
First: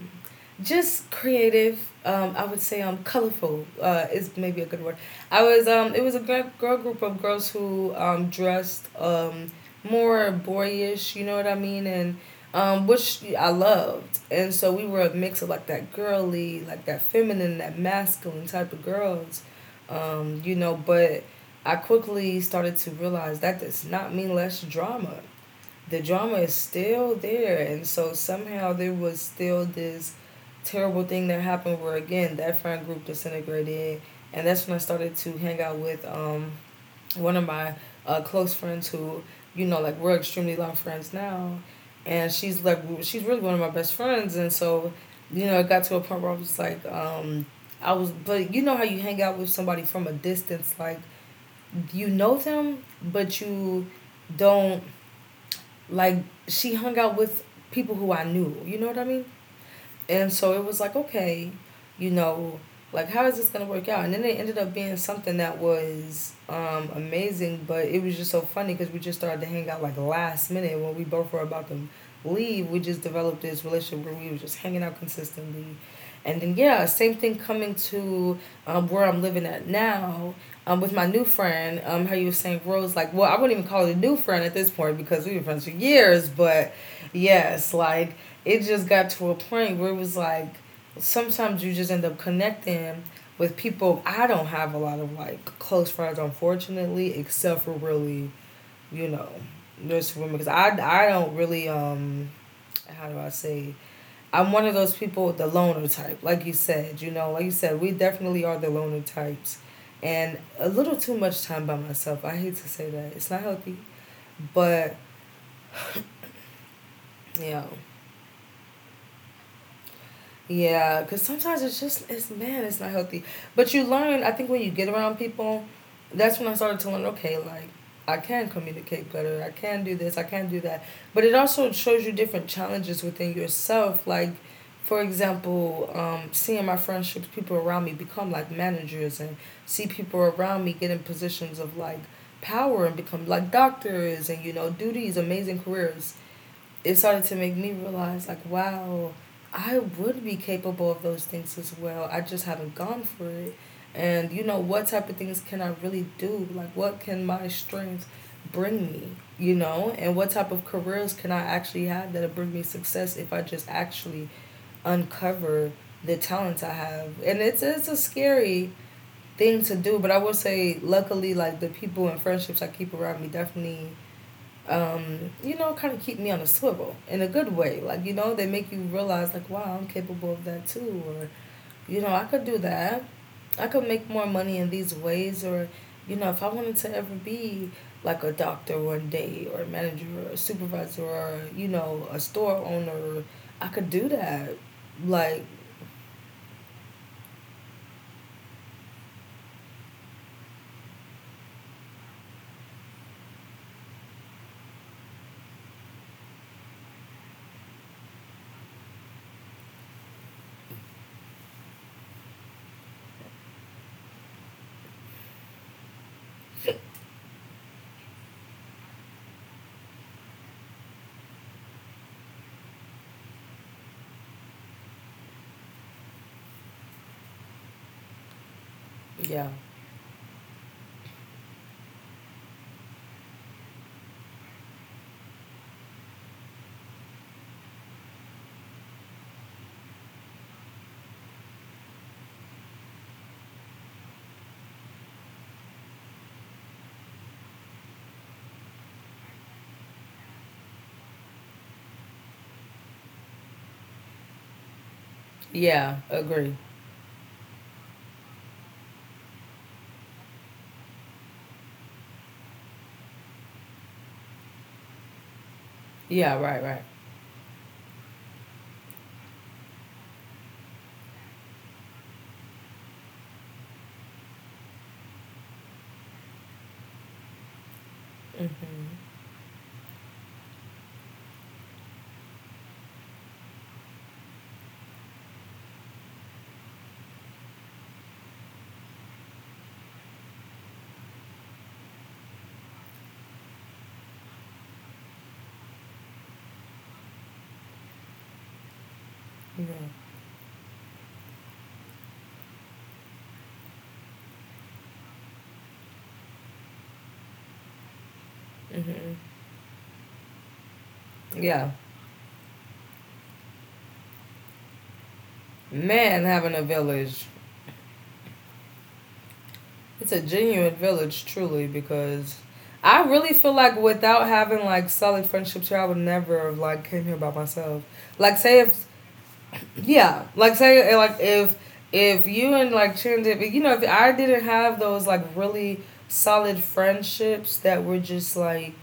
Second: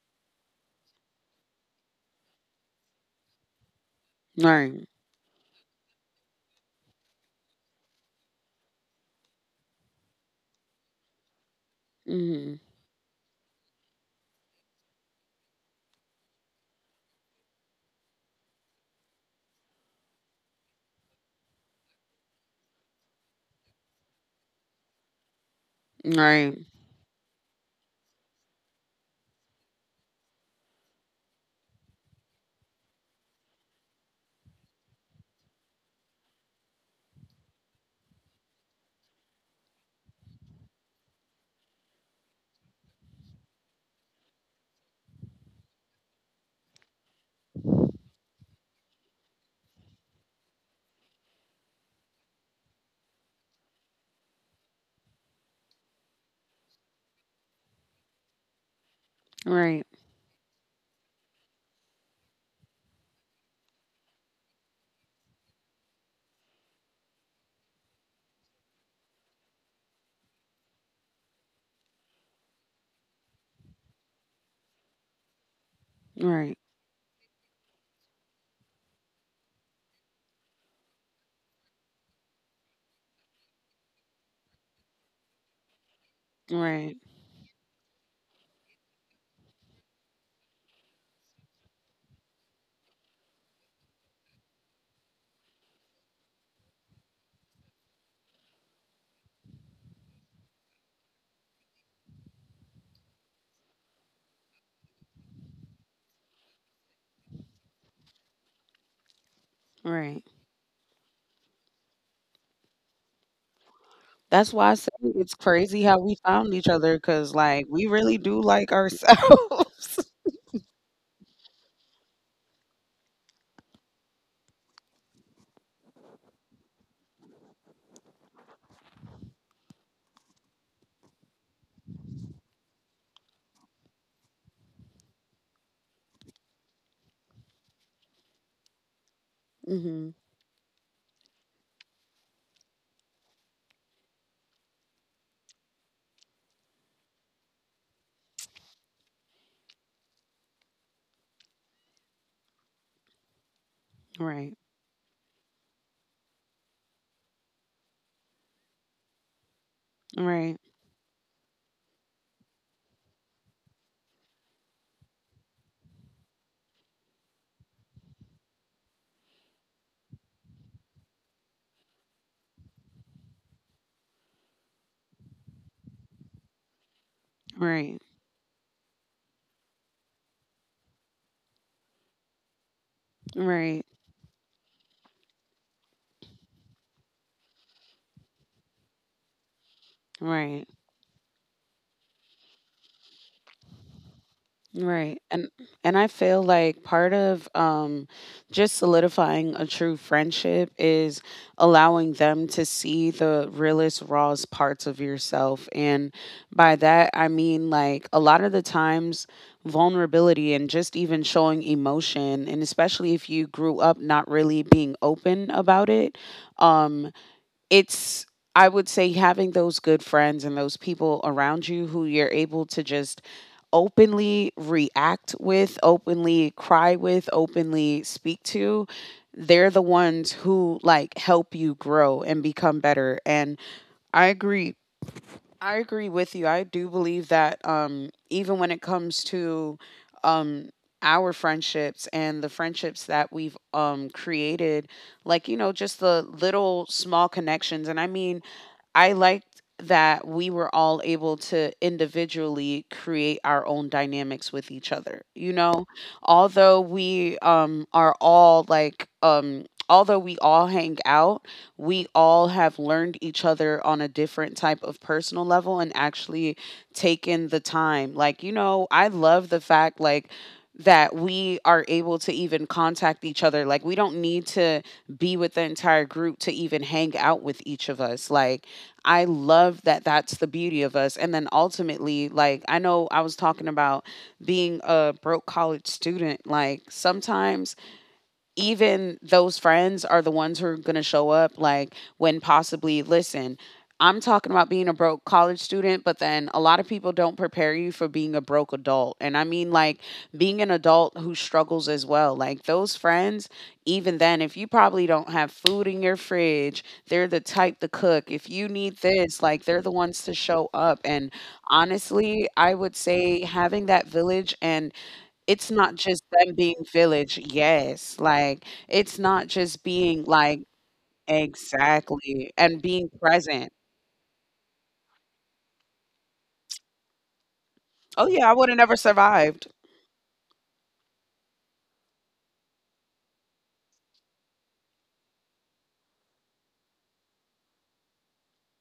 just creative. I would say colorful is maybe a good Right. word. I was it was a girl group of girls who dressed more boyish. You know what I mean? And hmm um, which I loved. And so we were a mix of like that girly, like that feminine, that masculine type of girls. You know, but I quickly started to realize that does not mean less drama. The drama is Right. still there, and so somehow there was still this terrible thing that happened where again that friend group disintegrated, and that's when I started to hang out with one of my close friends who, you know, like we're extremely long friends now, and she's like, she's really one of my best friends. And so you know it got to a point where I was like, I was but you know how you hang out with somebody from a distance, like you know them but you don't. Like she hung out with people who I knew. You know what I mean? Right. And so it was like, okay, you know, like how is this gonna work out? And then it ended up being something that was amazing, but it was just so funny because we just started to hang out like last minute when we both were about to leave. We just developed this relationship where we were just hanging out consistently, and then Right. yeah, same thing coming to where I'm living at now. With my new friend, how you were saying, Rose. Like, well, I wouldn't even call it a new friend at this point because we've been friends for years, but Right. yes, like it just got to a point where it was like sometimes you just end up connecting with people. I don't have a lot of like close friends, unfortunately, except for really, you know, nurse women. Because I don't really, how do I say, I'm one of those people, the loner type, like you said, you know, we definitely are the loner types. Right. And a little too much time by myself. I hate to say that. It's not healthy. That's why I say But, it's crazy how we found each other because, you like, know, we really do like ourselves. yeah, because sometimes it's just, it's, man, it's not healthy. But you learn. I think when you get around people, that's when I started to learn. Okay, like I can communicate better. I can do this. I can do that. But it also shows you different challenges within yourself. Like, for example, seeing my friendships, people around me become like managers, and see hmm people around me get in positions of like power and become like doctors, and you know do these amazing careers. It started to make me realize, like, wow, I would be capable of those things as well. I just haven't gone for it. And you Right. know, what type of things can I really do? Like, what can my strengths bring me? You know, and what type Right. of careers can I actually have that'll bring me success if I just actually uncover the talents I have. And it's a scary thing to do, but I will say luckily like the people and friendships I keep around me definitely, kind of keep me on a swivel in a good way. Right. Like, you know, they make you realize, like, wow, I'm capable of that too. Or, you know, I could do that. I Right, could make more money in these ways. Or, you know, if I wanted to ever be like a doctor one day, or a manager, or a right, supervisor, or, you know, a store owner, I could do that. right. Like, And I feel like part of just solidifying a true friendship is allowing them to see the realest, rawest parts of yourself. And by that I mean like a lot of the times vulnerability and just even showing emotion, and especially if you grew up not really being open about it. Um it's, I would say having those good friends and those people around you who you're able to just openly react with, openly cry with, openly speak to, yeah. they're the ones who like help you grow and become better. And I agree. I agree with you. I do believe that even when it comes to um our friendships and the friendships that we've created, like, you know, just the little small connections. And I mean, I liked that we were all able to individually create our own dynamics with each other. You know, Yeah, agree. although we are all like although we all hang out, we all have learned each other on a different type of personal level and Yeah, actually right, right. taken the time. Like, you know, I love the fact like that we are able to even contact each other. Like, we don't need to be with the entire group to even hang out with each of us. Like, Mm-hmm. I love that. That's the beauty of us. And then ultimately, like, I know I was talking about being a broke college student. Like, sometimes even those friends are the ones who are going to show up like when possibly, listen, I'm talking about being a broke college student, but then a lot of people don't prepare you for being a broke adult. And I Yeah. mean like being an adult who struggles as well, like those friends, even then, if you probably don't have food in your fridge, they're the type to cook, if you need Mm-hmm. this, like, they're the ones to show up. And Yeah. honestly, I would say having that village, and it's not Man, just having them a being village. village, yes, like, it's not just It's a being, like, genuine village, truly, because exactly, and I being really feel present. like without having like solid friendships here, I would never have like came here by myself. Oh, Like yeah, I say woulda if, never survived. yeah, like if you and like Chandra, you know, if I didn't have those like really solid friendships that were just like,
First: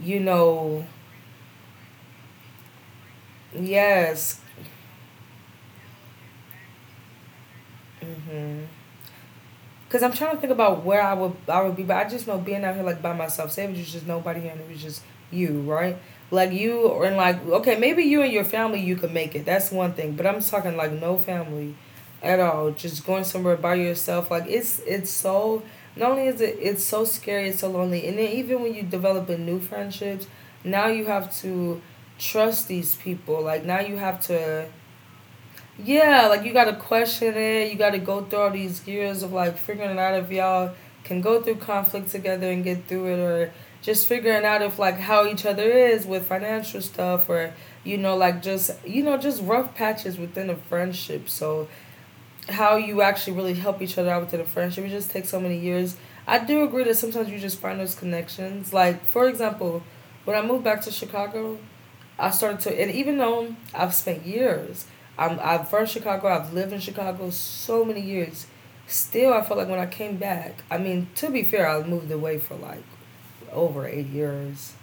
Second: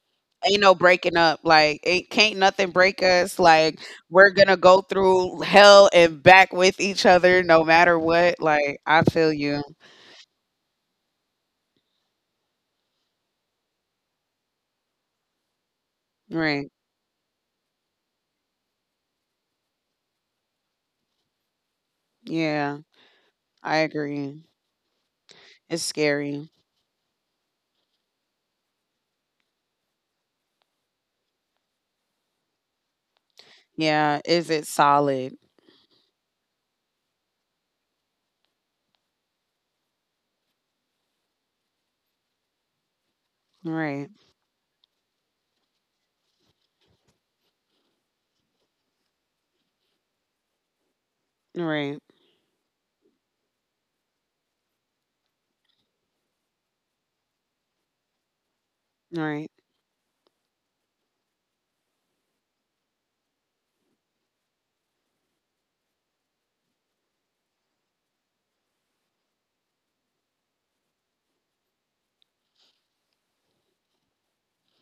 you Ain't no know, breaking up, like, it can't nothing break us, like, we're yes. gonna go through hell and back with each other no matter what, hmm like, I feel you. Cause I'm trying to think about where I would be, but I just know being out here like by myself, Savage was just nobody here, and it was just you, right? Like Right, you or and like okay, maybe you and your family you could make it. That's one thing, but I'm talking like no family, at all. yeah, Just going somewhere by I yourself, agree. like it's so It's not only is scary. it it's so scary, it's so lonely, and then even when you develop a new friendships, now you have to trust these people. Like now you have Yeah, is it to solid? yeah, like you gotta question it. You gotta go through all these years of like figuring it out if y'all can go through conflict together and get through it, or just Right, figuring out if like how each other is with financial stuff, or like just just rough patches within a friendship. So right, how you actually really help each other out within a friendship, it just takes so many years. I do agree that sometimes you just find those connections. Like for right. example, when I moved back to Chicago, I started to, and even though I've spent years, I'm from Chicago, I've lived in Chicago so many years, still I felt like when I came back, I mean, to be fair, I moved away for like over 8 years.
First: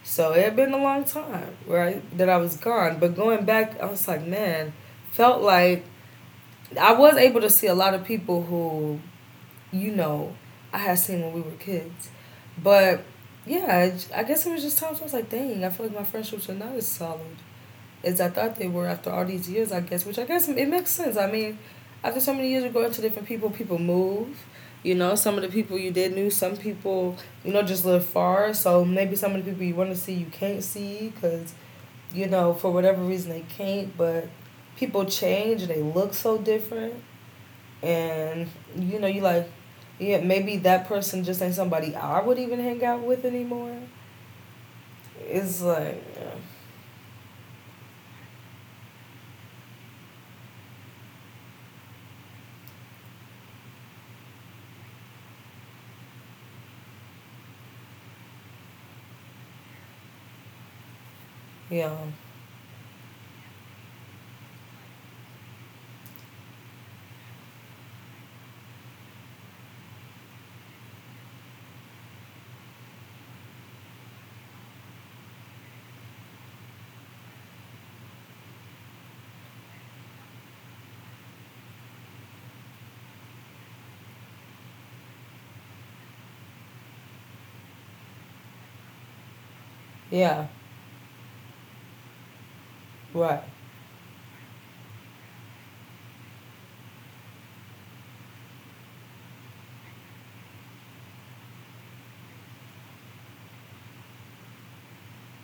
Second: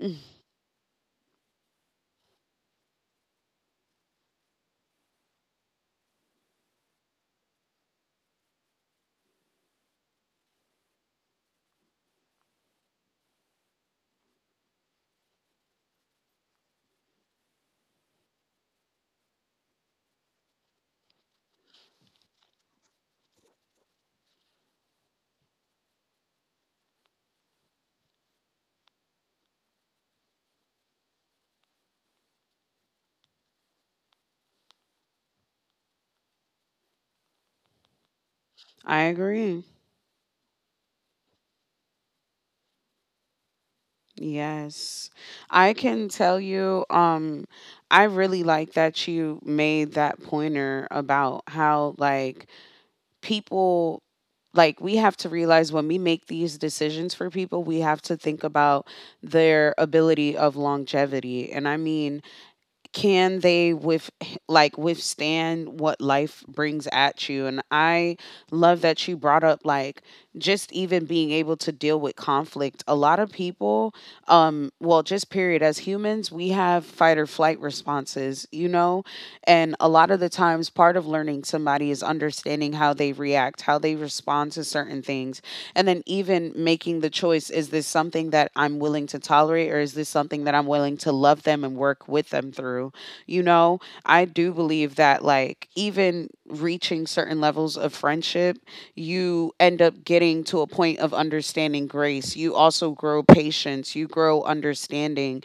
Mm, So it had been a long time, right, that I was gone. But going back, I was like, man, felt like I was able to see a lot of people who, you know, I had seen when we were kids. But yeah, guess it was just times I was like, dang, I feel like my friendships are not as solid as I thought they were after all these years, I guess, which I guess it makes sense. I mean, after so many years of going to different people, people move. You know, some of the people you did knew, some people, you know, just live far. So maybe some of the people you want to see, you can't see because, you know, for whatever reason they can't. But people change and they look so different. And, you I know, you like, agree. yeah, maybe that person just ain't somebody I would even hang out with anymore. Yes. It's I like, can yeah, tell you, I really like that you made that pointer about how, like, people, like, we have to realize when we make these decisions for people, we have to think about their ability of longevity. And I yeah, mean, can they with like withstand what life brings at you. And I love that you brought up like just even being able to deal with conflict. A lot of people, well, just period, as humans we have fight or flight responses, you know. And a lot of the times part of learning somebody is understanding how they react, how they respond to certain things, and then even making the choice, is this something that I'm willing to tolerate or is this something yeah that I'm willing to love them and work with them through? You right. know, I do believe that like even reaching certain levels of friendship, you end up getting to a point of understanding grace. You also grow patience, you grow understanding.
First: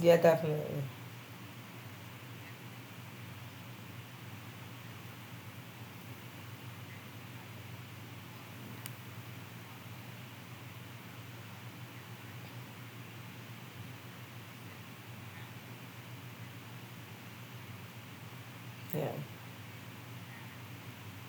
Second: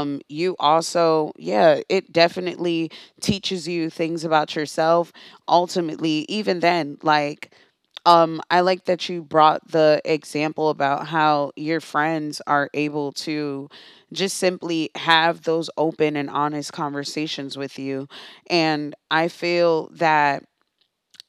Yeah, You definitely. also, yeah, it definitely teaches you things about yourself ultimately. Even then, like, I like that you brought the example about how your friends are able to just simply have those open and honest conversations with you. And Yeah. I feel that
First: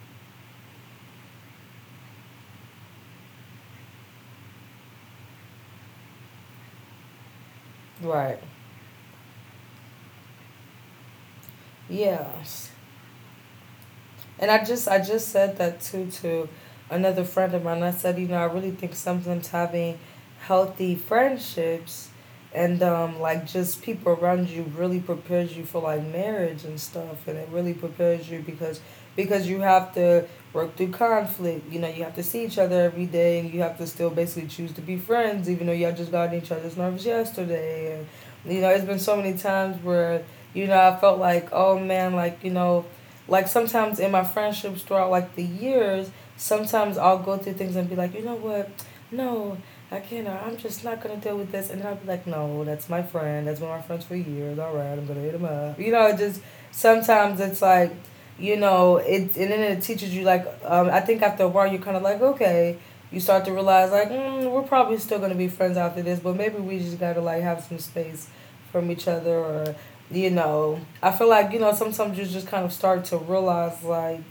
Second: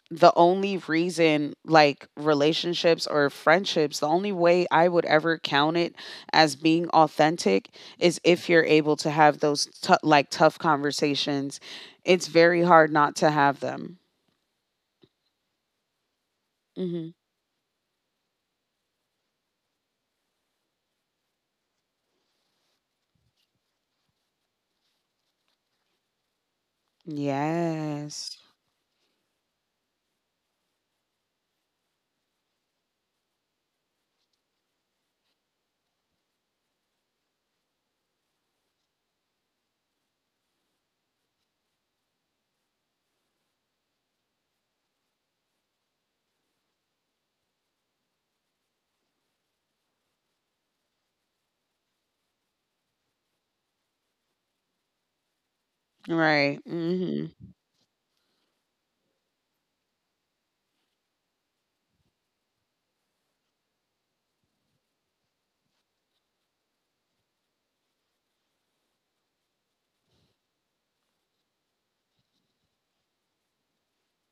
the only reason, like relationships or friendships, the only way I would ever count it as being authentic is Right. if you're able to have those like tough conversations. It's Yeah. very hard not to have them. And I just said that too to hmm another friend of mine. I said, you know, I really think sometimes having healthy friendships and like just people around you really prepares you for like marriage and stuff and it really prepares Yes. you because you have to work through conflict, you know, you have to see each other every day and you have to still basically choose to be friends even though y'all just got on each other's nerves yesterday, and you know it's been so many times where you know I felt like, oh man, like you know, like sometimes in my friendships throughout like the years, sometimes I'll go through things and be like, you know what? No, I can't. I'm just not gonna deal with this. And then I'll be like, no, that's my friend. That's been my friends for years. All right, I'm gonna hit him up. You know, it just Right. Mhm. sometimes it's like, you know, it, and then it teaches you like, I think after a while you're kind of like, okay, you start to realize like, mm, we're probably still gonna be friends after this, but maybe we just gotta like have some space from each other or you know, I feel like, you know, sometimes you just kind of start to realize, like,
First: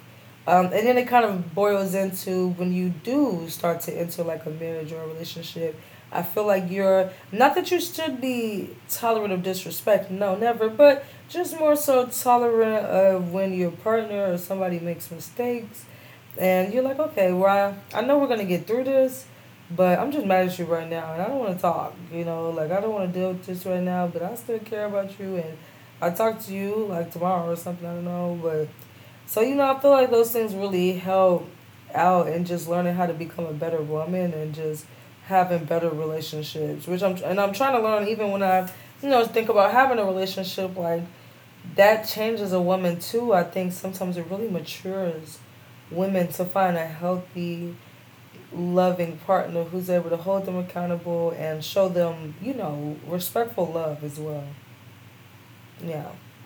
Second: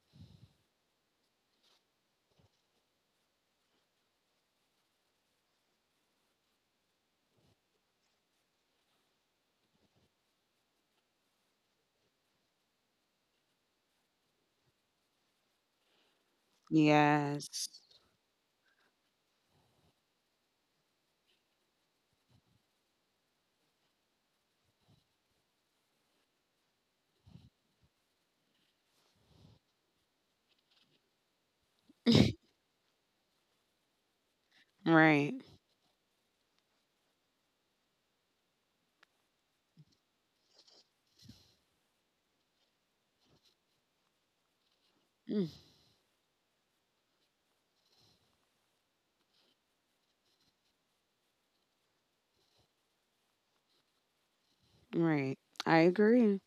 and then it kind of boils into when you do start to enter like a marriage or a relationship. I feel like you're not that you should be tolerant of disrespect, no, never, but just more so tolerant of when your partner or somebody makes mistakes and you're like, okay, Yes. well, I know we're gonna get through this, but I'm just mad at you right now, and I don't want to talk. You know, like I don't want to deal with this right now, but I still care about you, and I talk to you like tomorrow or something. I don't know, but so you know, I feel like those things really help out and just learning how to become a better woman and just Right. having better relationships, which I'm trying to learn even when I, you know, think about having a relationship like that changes a woman too. I think sometimes it really matures Mm, women to find a healthy, loving partner who's able to hold them accountable and show them, you know, respectful love as well. right. I Yeah. agree.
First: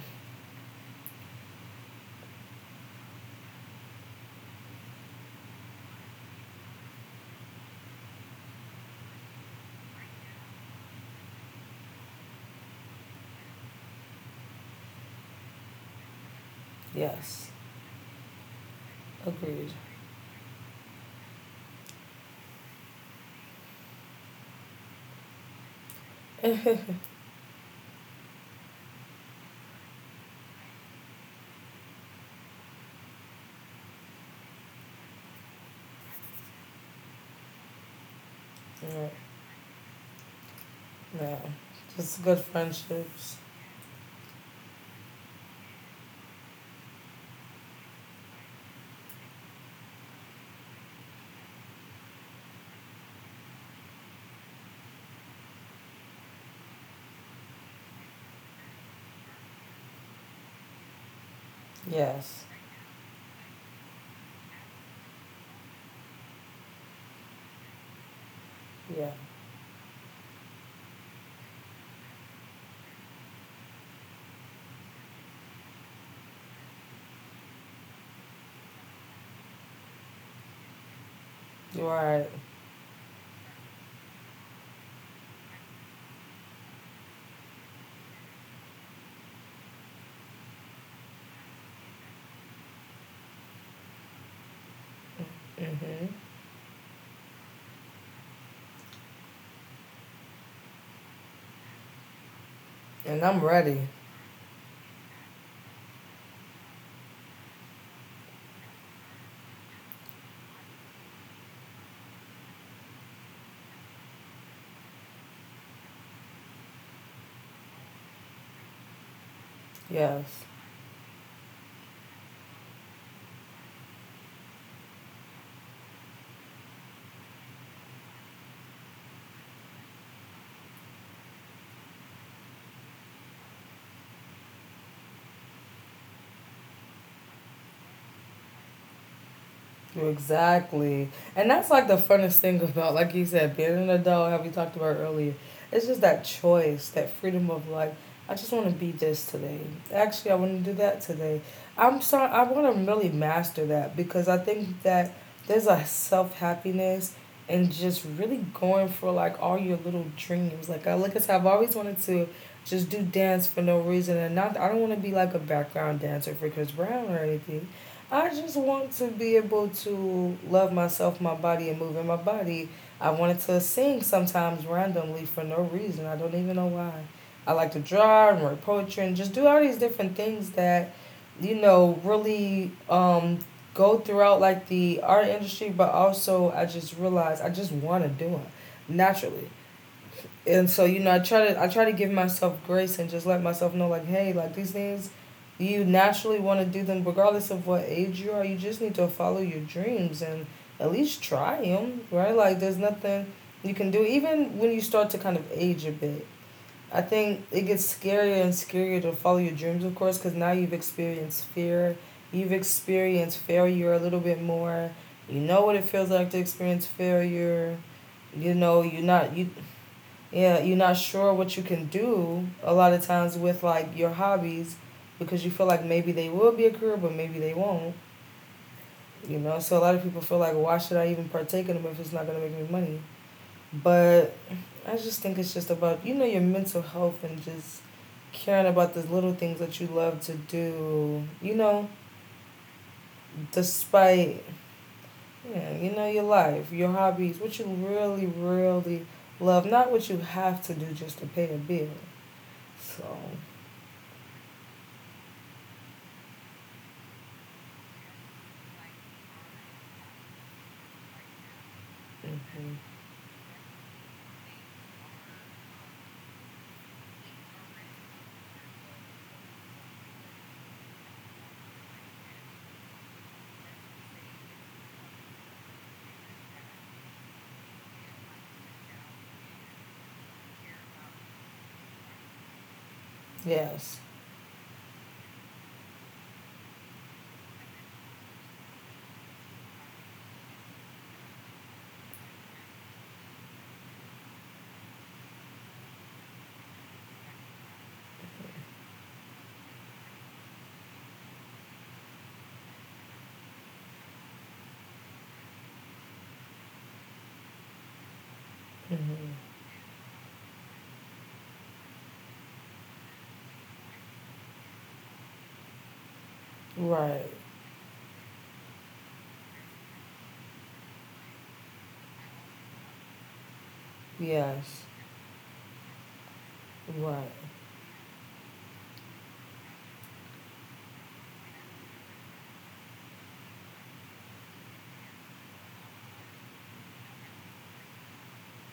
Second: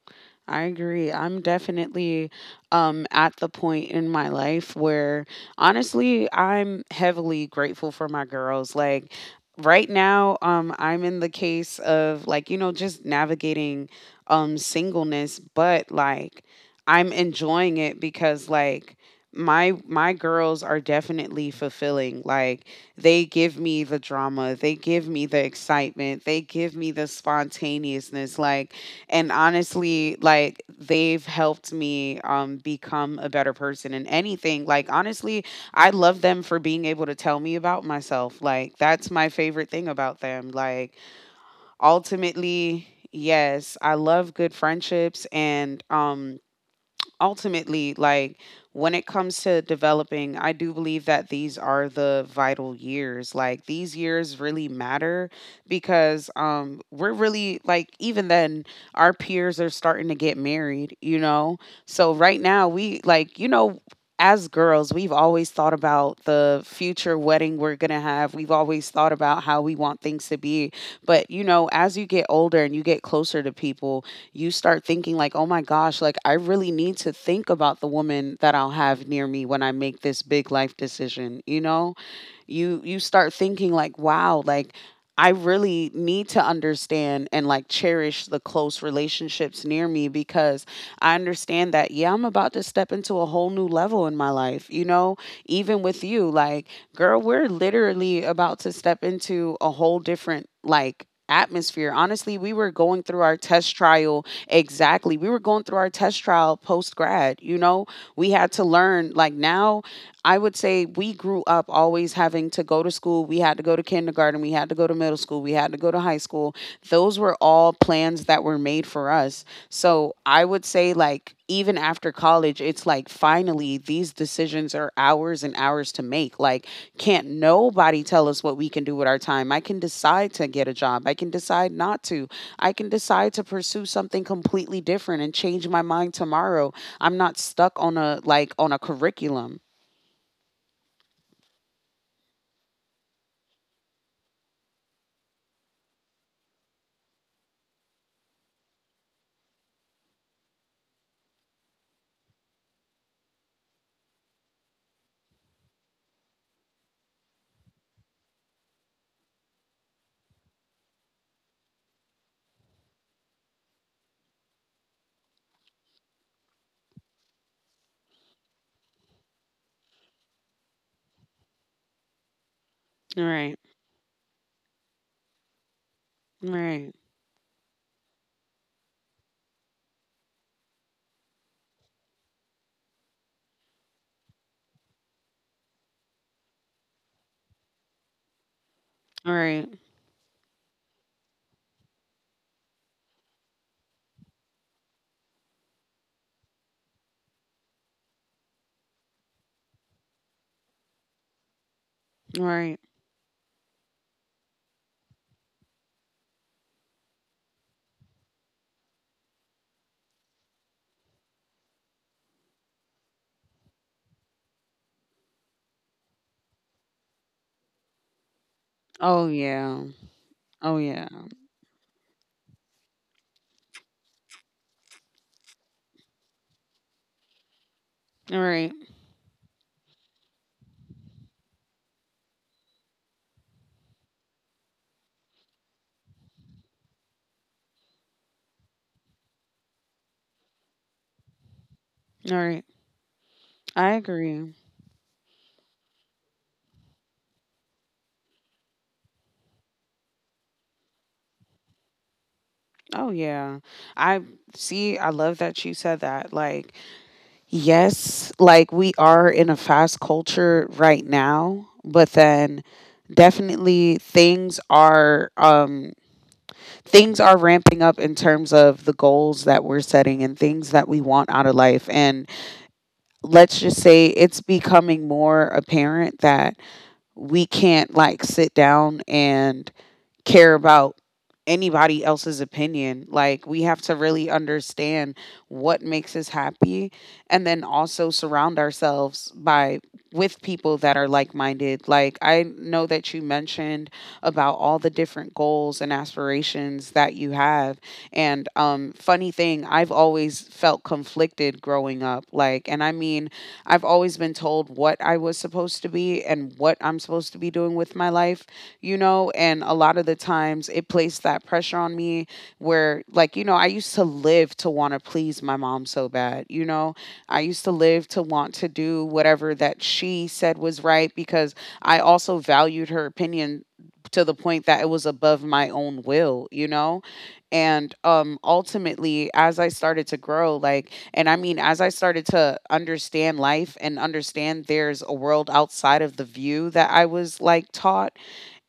I agree. I'm definitely at the point in my life where honestly, I'm heavily grateful for my girls. Like right now, I'm in the case of like, you know, just navigating singleness, but like I'm Yes. enjoying it because like Agreed. my girls are definitely fulfilling. Like they give me the drama, they give me the excitement, they give me the spontaneousness, like, and honestly like they've helped me become a better person in anything, like, honestly I love them for being able to tell me about myself. Like Yeah, that's my favorite thing about them. Like yeah. Just good ultimately friendships. yes, I love good friendships. And ultimately, like when it comes to developing, I do believe that these are the vital years. Like these years really matter because we're really like even then our peers are starting to get married, you know. So right Yes. now we, like, you know, as girls, we've always thought about the future wedding we're going to have. We've always Yeah. thought about how we want things to be. But, you know, as you get older and you get closer to people, you start thinking like, oh my gosh, like I really need to think about the woman that I'll have near me when I make this big life decision, you You know? are right. You start thinking like, wow, like I really need to understand and like cherish the close relationships near me, because I understand that, yeah, I'm about to step into a whole new level in my life. You know, even with Mm-hmm. you, like, girl, we're literally about to step into a whole different, like, atmosphere. Honestly, we were going through And our I'm test ready. trial, exactly. We were going through our test trial post grad, you know. We had to learn like now, I would say we grew up always having to go to school. We had to go to kindergarten. We had to go to middle school. We had to go to high school. Those were all plans that were made for us. So I Yes. would say, like, even after college, it's like finally these decisions are ours and ours to make. Like, can't nobody tell us what we can do with our time. I can decide to get a job. I can decide not to. I can decide to pursue something completely different and change my mind tomorrow. I'm not stuck on a like on a curriculum. Exactly. And that's like the funnest thing about, like you said, being an adult, how we talked about earlier. It's just that choice, that freedom of like, I just want to be this today. Actually, I want to do that today. I'm sorry, I want to really master that because I think that there's a self happiness and just really going for like all your little dreams. Like, like I said, I've always wanted to just do dance for no reason and not, I don't want to be like a background dancer for Chris Brown or anything. I just want to be able to love myself, my body, and move in my body. I wanted Right. to sing sometimes randomly for no reason. I don't even know Right. why. I like to draw and write poetry and just do all these different things that, you know, really go throughout like the art industry, but also I just realized I just want to do it naturally, Right. and so you know, I try to give myself grace and just let myself know like, hey, like these things, you naturally want to do them regardless of what age you are. You just need to follow your dreams and at least try them, right? Like there's Right. nothing you can do even when you start to kind of age a bit. I think it gets scarier and scarier to follow your dreams, of course, because now you've experienced fear, you've experienced failure a little bit more. You know what it feels like to experience failure. You know, you're Oh not you yeah. yeah, you're Oh not yeah. sure what you can do a lot of times with like your hobbies because you feel like maybe they will be a career, but maybe they won't. Right. You know, so a lot of people feel like, why should I even partake in them if it's not gonna make me money? But I just think it's just about you know your mental health and just caring about the little things that you love to do. You know, Right. I despite agree. yeah, you know your life, your hobbies, what you really, really love, not what you have to do just to pay a bill. Oh So. yeah. I see. I love that you said that. Like yes, like we are in a fast culture right now, but then Mm-hmm. definitely things are ramping up in terms of the goals that we're setting and things that we want out of life, and let's just say it's becoming more apparent that we can't like sit down and care about anybody else's opinion. Like we have Yes. to really understand what makes us happy, and then also surround ourselves by with people that are like-minded. Like I know that you mentioned about all the different goals and aspirations that you have. And funny thing, I've always felt conflicted growing up. Like and I mean, I've always been told what I was supposed to be and what I'm supposed to be doing with my life, you Mm-hmm. know, and a lot of the times it placed that pressure on me where, like, you know, I used to live to want to please my mom so bad, you know, Right. I used to live to want to do whatever that she said was right, because I also valued her opinion to the point that Yes. it was above my own will, you know? Right. And ultimately as I started to grow, like and I mean as I started to understand life and understand there's a world outside of the view that I was like taught,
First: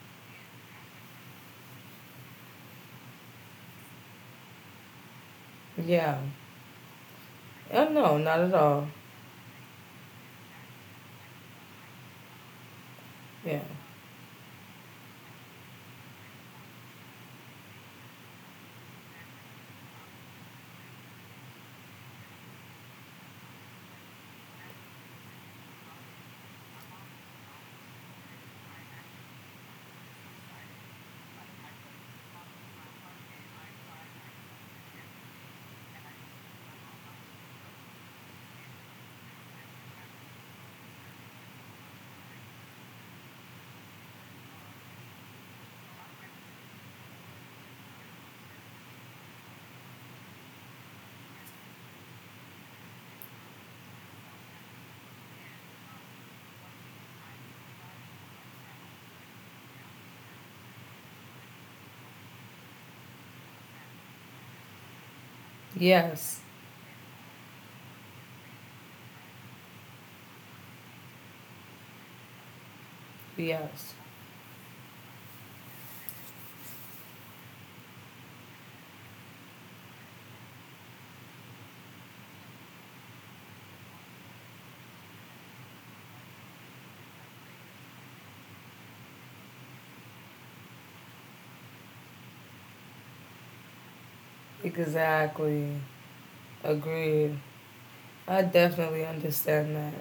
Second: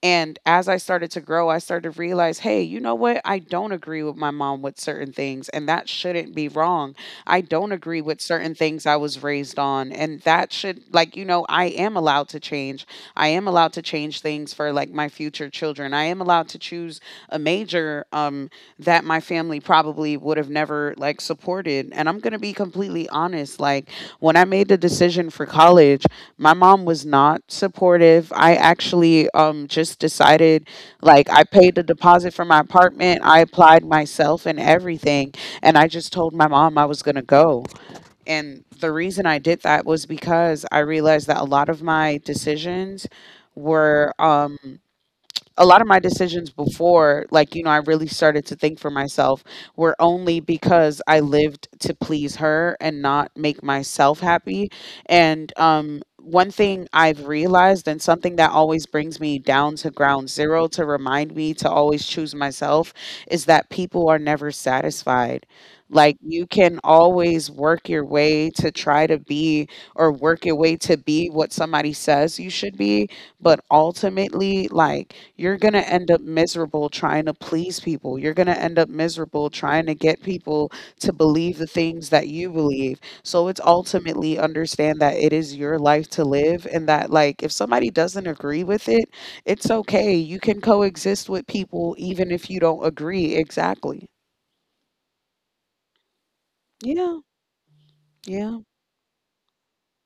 and as I started to grow, I started to realize, hey, you know what? I don't agree with my mom with certain things, and that Yeah. shouldn't be wrong. I don't Oh agree no, with not at certain things all. I was raised on, and that should, like, I am allowed to change. I am Yeah. allowed to change things for like my future children. I am allowed to choose a major that my family probably would have never like supported. And I'm going to be completely honest, like when I made the decision for college, my mom was not supportive. I actually just decided, like I paid the deposit for my apartment. I applied myself and everything, and I just told my mom I was going to go. And the reason I did that was because I realized that were um a lot of my decisions before, like, I really started to think for myself, were only because I lived to please her and not make myself happy. And one thing I've realized, and something that always brings me down to ground zero to remind me to always choose myself, is that people are never satisfied. Like, Yes. you can always work your way to try to be, or work your way to be what somebody says you should be, but Yes. ultimately, like, you're going to end up miserable trying to please people. You're going to end up miserable trying to get people to believe the things that you believe. So it's ultimately understand that it is your life to live, and that, like, if somebody doesn't agree with it, it's okay. You can coexist with people even if you don't agree. Exactly. Exactly. Yeah. Agreed. I Yeah. definitely understand that.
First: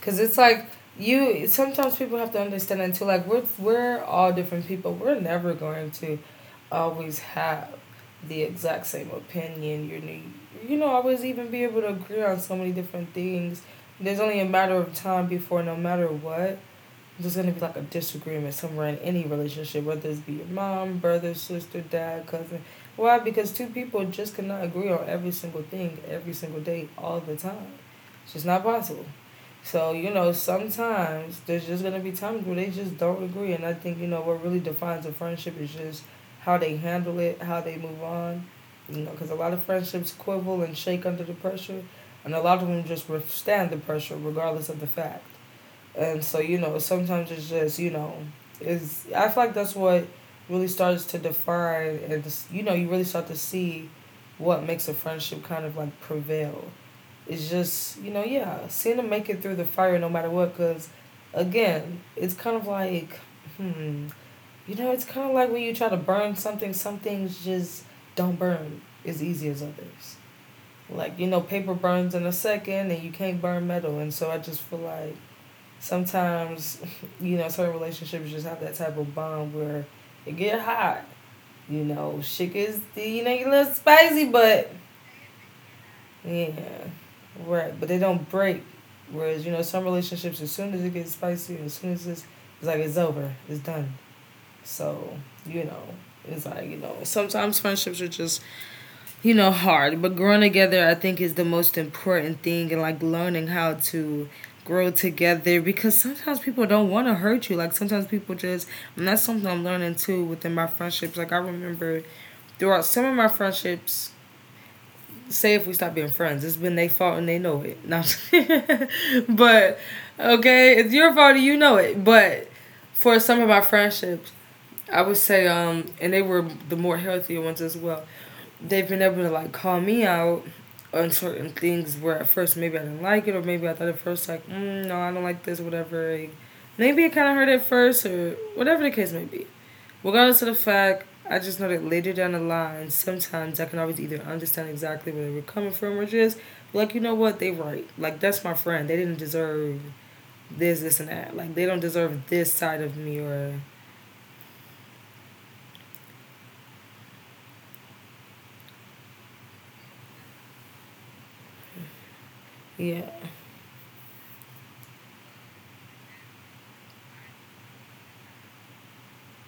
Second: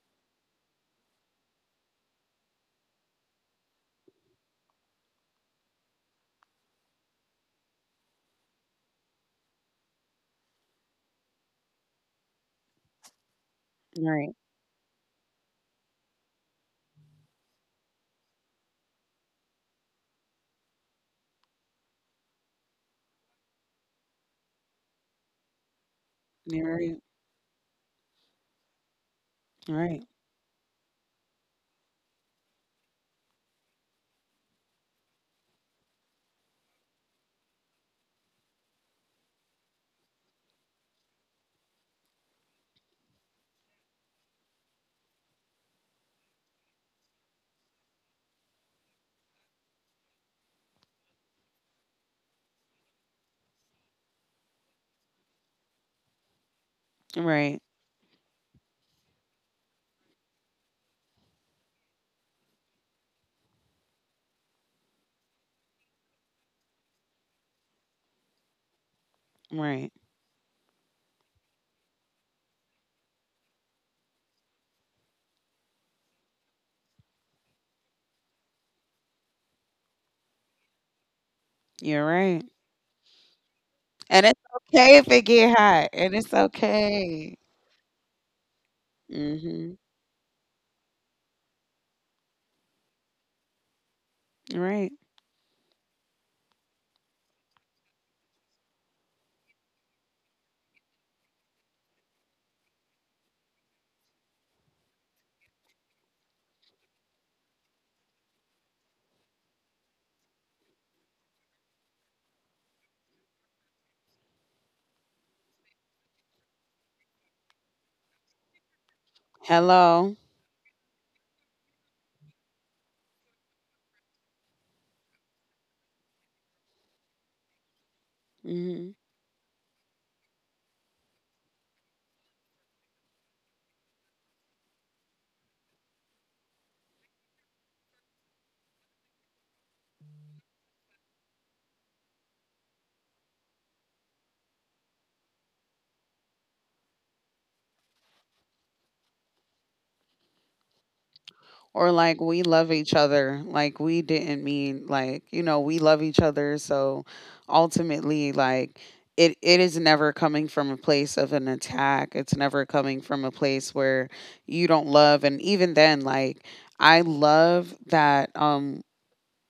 Cause it's like you. Sometimes people have to understand that too. Like we're all different people. We're never going to always have the exact same opinion. You need you know always even be able to agree on so many different things. There's Right. only a matter of time before no matter what there's gonna be like a disagreement somewhere in any relationship, whether it's be your mom, brother, sister, dad, cousin. Why? Because two people just cannot agree on every single thing, every single You're day, right. all the time. It's just not possible. So, Right. you know, sometimes there's just gonna be times where they just don't agree, and I think, you know, what really defines a friendship is just how they handle it, how they move on. You know, because a lot of friendships quibble and shake under the pressure, and a lot of them just withstand the pressure regardless of the fact. And so, you know, sometimes it's just, you know, is I feel like that's what really starts to define, and you know, you really start to see what makes a friendship kind of like prevail. It's Right. just, you know, yeah, seeing them make it through the fire no matter what cuz again, it's kind of like hmm, you know, it's kind of like when you try to burn something, some things just don't burn as easy as Right. others. Like, you know, paper burns in a second and you can't burn metal. And so I just feel like sometimes, you know, certain relationships just have that type of bond where it get hot. You You're know, right. shit gets you know, you a little spicy, And it's but okay if it get hot. And it's yeah, okay. right. But they don't break. Whereas Mhm. some relationships, as soon as it gets spicy, as soon as it's like it's over, it's done. Right. So, you know, it's like, sometimes friendships are just hard, but growing together I think is the most important thing, and like learning how to grow together, because sometimes people don't want to hurt you, like sometimes people just— and that's something I'm learning too within my friendships. Like I remember throughout some of my friendships, say if we stop being friends, it's been their fault and they know it, not but Hello. okay, it's your fault and you know it. But for some of my friendships, I would say, and they were the more healthier ones as well, they've Mhm. been able to like call me out on certain things where at first maybe I didn't like it, or maybe I thought at first like, no, I don't like this, whatever, like, maybe it kind of hurt at first, or whatever the case may be. Regardless of the fact, I just know that later down the line sometimes I can always either understand exactly where they were coming from, or just like, you know what, they right, like that's my friend, they didn't deserve this, this, and that, like they don't Or like deserve we this love side each of me. other. Or Like we didn't mean, like, we love each other, so ultimately, like it is never coming from a place of an attack. It's never coming yeah, from a place where you don't love. And even then, like I love that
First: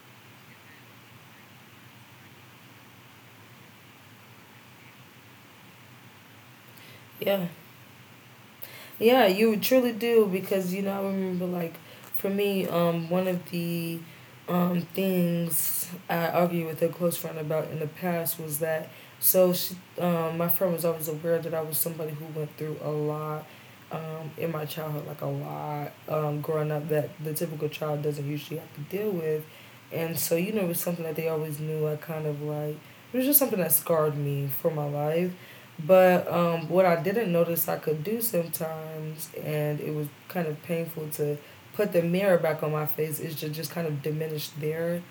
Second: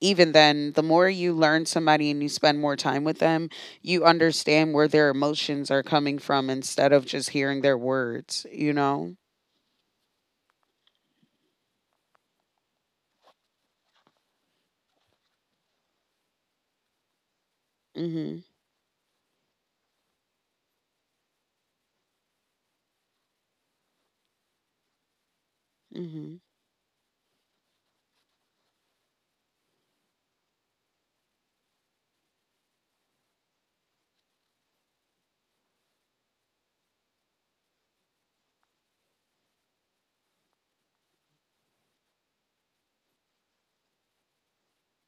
even then, the more you learn somebody and you spend more time with them, you understand where their emotions are coming from instead of just yeah. hearing their words, you know? Yeah, you truly do, because you know I remember like, for me, one of the things I argued with a close friend about in the past Mhm. was that, so she, my friend was always aware that I was somebody who went through a lot, in my childhood, like a lot, Mhm. growing up, that the typical child doesn't usually have to deal with, and so you know it was something that they always knew. I kind of like— it was just something that scarred me for my life. But what I didn't notice I could do sometimes, and it was kind of painful to put the mirror back on my face, is to just kind of diminish their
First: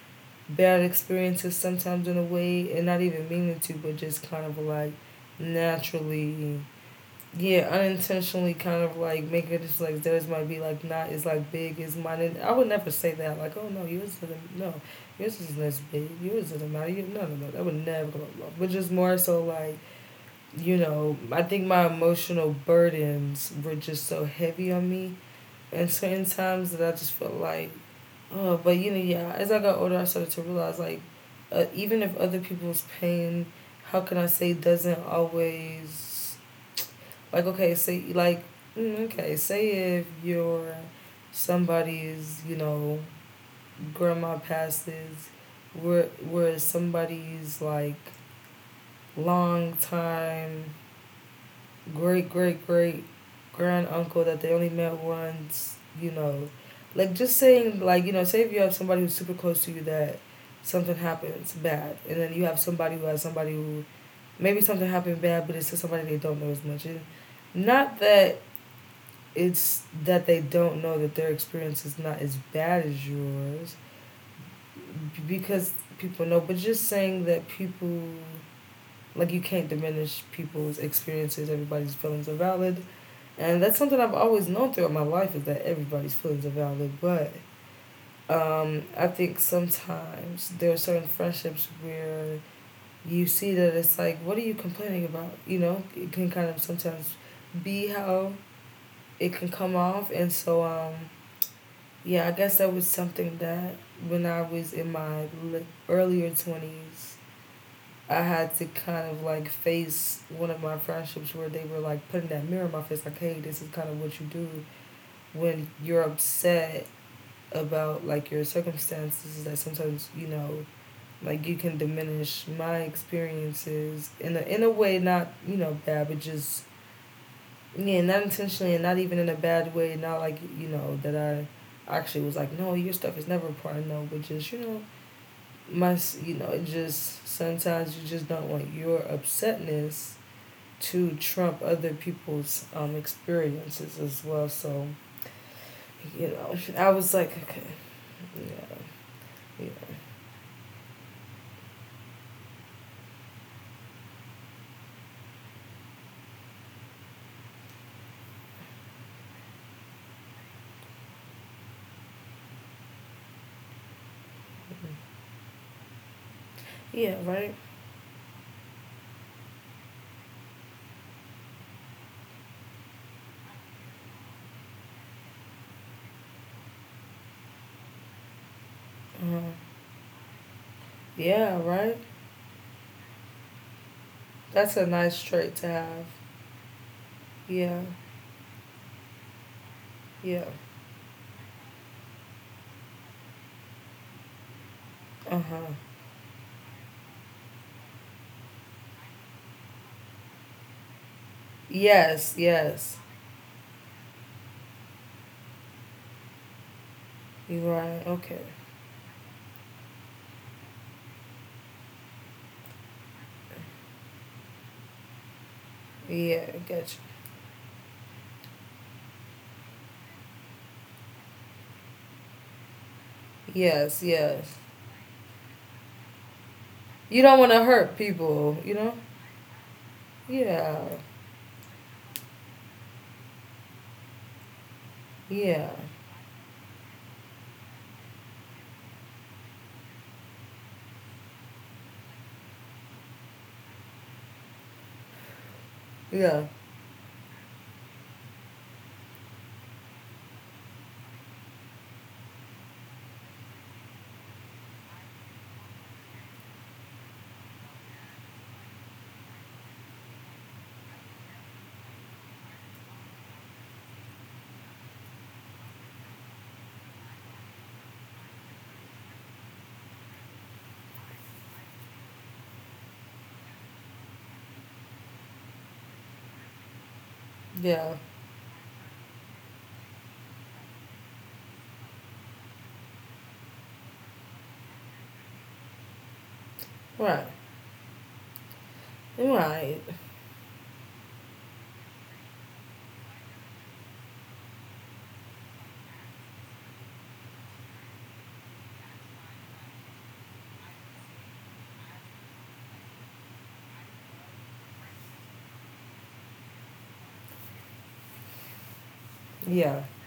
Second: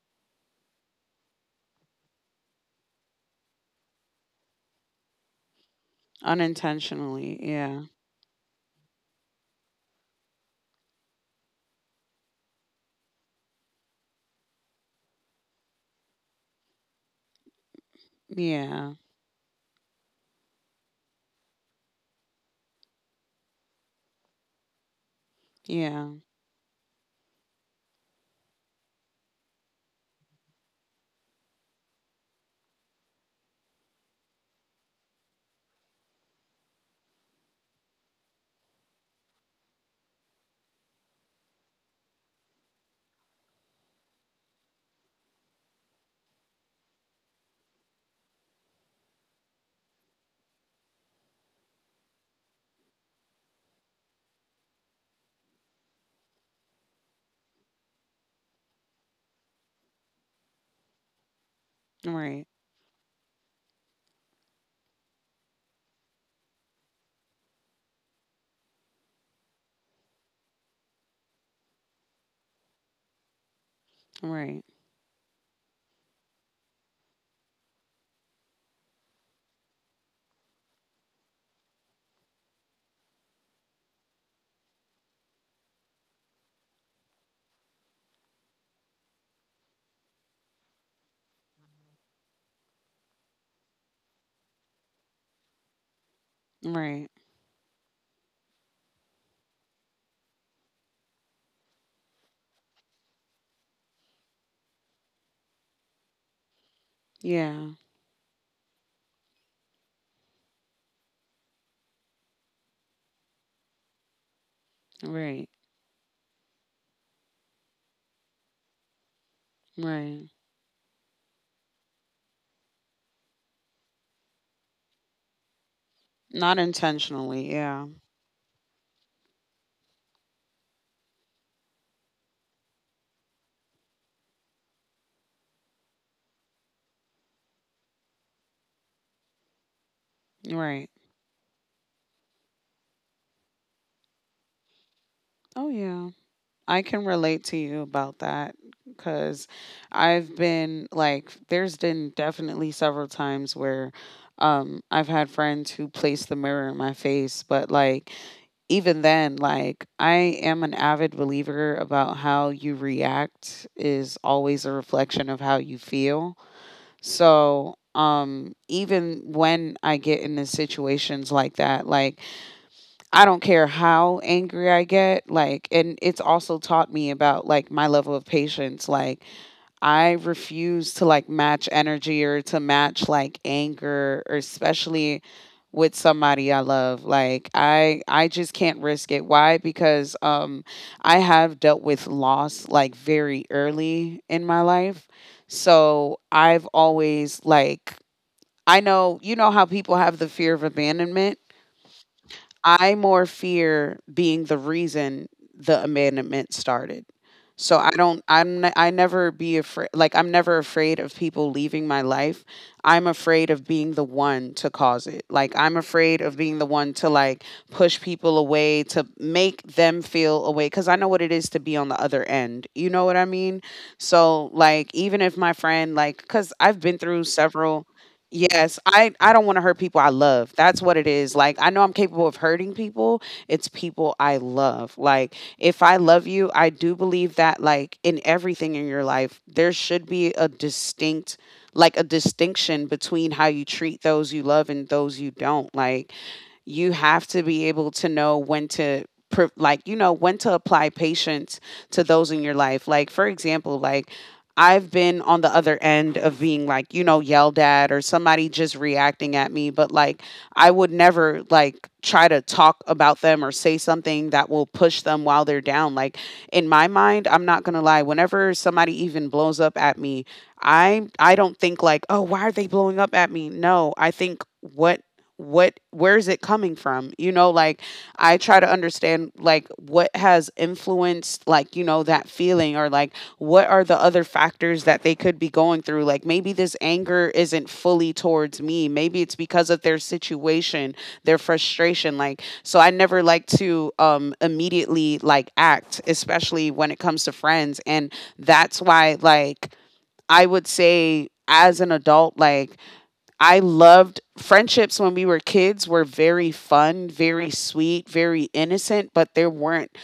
bad experiences sometimes in a way, and not even meaning to, but just kind of like naturally, Unintentionally. yeah, Yeah. unintentionally, kind of like make it just like theirs might be like not as like big as mine. And I would never say that, like, oh no, yours isn't, no, yours isn't as big, yours doesn't matter, you, no, no, no, that would never, blah, blah, blah. But just Yeah. more so like, you know, I think my emotional burdens were just so heavy on me and Yeah. certain times that I just felt like, oh, but you know, yeah, as I got older, I started to realize like, even if other people's pain, how can I say, doesn't always, like, okay, say, like, okay, say if you're somebody's, you know, grandma passes, where, where somebody's like long time great great great grand uncle that they only met once, you know. Like just saying like, you know, say if you have somebody who's super close to you that something happens bad, and then Right. you have somebody who has somebody who maybe something happened bad, but it's to somebody they don't know as much. And not that— it's that they don't know that their experience is not as bad as yours, Right. because people know, but just saying that people, like you can't diminish people's experiences. Everybody's feelings are valid, and that's something I've always known throughout my life, is that everybody's feelings are valid. But I think sometimes there are certain friendships where you see that it's like, what are you complaining about? You know, it can kind of Right. sometimes be how it can come off, and so yeah, I guess that was something that when I was in my earlier twenties Yeah. I had to kind of like face one of my friendships where they were like putting that mirror in my face, like, hey, this is kind of what you do Right. when you're upset about like your circumstances. Is that sometimes you Right. know like you can diminish my experiences in a way, not you know bad, but just Not intentionally. Yeah. yeah, not intentionally, and not even in a bad way. Not like you know that I actually was like, no, your stuff is never important. No, but just you know my— you know it just sometimes you just don't want your upsetness Right. to trump other people's, experiences as well. So, Oh yeah. you know, I I can was like, relate okay, to you about that, yeah, cuz yeah, I've been like there's been definitely several times where I've had friends who place the mirror in my face. But like, even then, like I am an avid believer about how you react is always a reflection of how you feel. yeah, right, So, even when I get into situations like that, like I don't care how angry I get, like, and it's also taught me about like my level of patience. Like, uh-huh. I refuse to like Yeah, match right. energy or to match like anger, or That's a nice especially trait to with have. somebody I love. Like Yeah, I just can't risk it. Why? Because yeah, I have dealt with loss, like very early in my life. uh huh. So I've always, like, I know you know how people have the fear of abandonment. Yes, yes. I more fear being the reason the abandonment started. You are So right? Okay. I never be afraid, like I'm never afraid of people leaving my life. I'm afraid of being the one to cause it. Like I'm afraid of Yeah, I being the got one you. to like push people away to make them feel away, cuz I know what it is to be on the other end. You know what I mean? Yes, So yes. like, even if my friend, like cuz I've been You through don't want to several. hurt people, you Yes, know? I don't want to hurt people I love. Yeah, That's what it is. Like I know I'm capable of hurting people. It's people I love. Like yeah, if I love you, I do believe that like in everything in your life, there should be a distinct, like a distinction between how you treat those you love and those you don't. Like yeah, you have to be able to know when to like, when to apply patience to those in your life. Like for example, like I've been on the other end of being, like, you know, yelled at or somebody just reacting at me. But like I would never like try to talk about them or say something that will push them while they're down. Like in my mind, I'm not going to lie, whenever somebody even blows up at me, I don't think like, "Oh, why are they blowing up at me?" No, I think what where is it coming from, you know, like yeah. I try to understand, like, what has influenced like that feeling, or like what are the other factors that they could be going through. Like maybe this Right, anger isn't fully towards me, maybe it's because right. of their situation, their frustration. Like, so I never like to immediately like act, especially when it comes to friends. And that's why, like, I would say as an adult, like I loved friendships when we were kids, were very fun, very sweet, very innocent, but there Yeah, weren't,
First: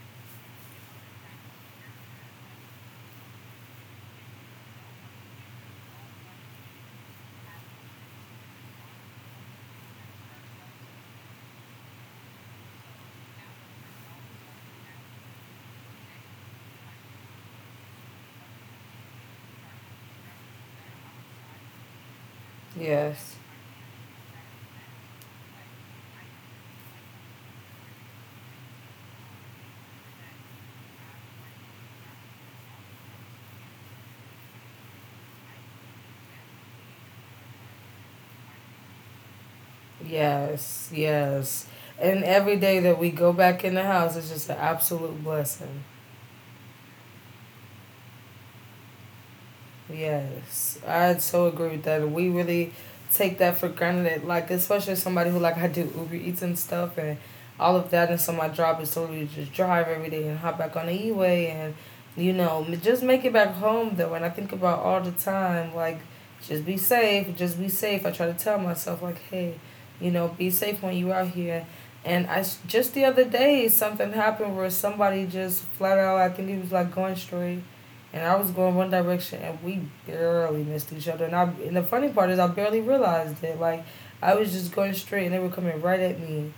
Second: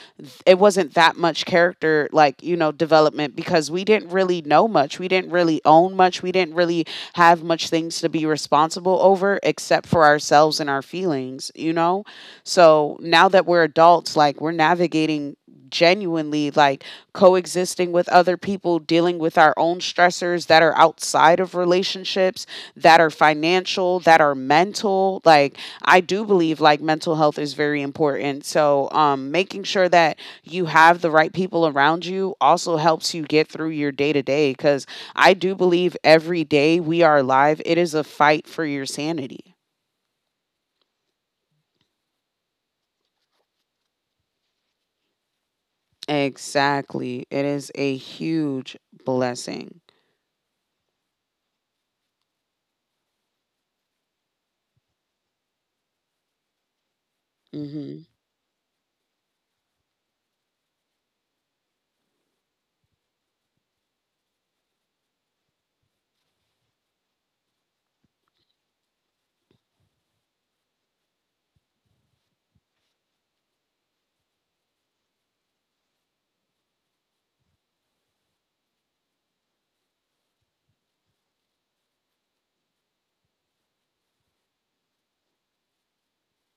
it wasn't that much character, like, you know, development, because we didn't really know much. We didn't really own much. We didn't really have much things to be responsible over except for ourselves and our feelings, you know? So, now that we're adults, like we're navigating genuinely, like coexisting with other people, dealing with our own stressors that are outside of relationships, that are yes. financial, that are mental. Like I do believe like mental health is very important. So making sure that you have the right people around you also helps you get through your day to day, cuz I do believe every day we are alive, it is a fight for your sanity. Yes, yes. And every day that we go back in the house is just an absolute blessing. Exactly. It is a huge blessing. Yes, I so agree with that. We really take that for granted. Like especially somebody who, like, I do Uber Eats and stuff and all of Mhm. that, and so my job is totally just drive every day and hop back on the E way, and you know, just make it back home though. And I think about all the time like, just be safe, just be safe. I try to tell myself like, hey, you know, be safe when you out here. And I just the other day something happened where somebody just flat out, I think he was like going straight, and I was going one direction, and we barely missed each other. And I, and the funny part is, I barely realized it. Like I was just going straight, and they were coming right at me.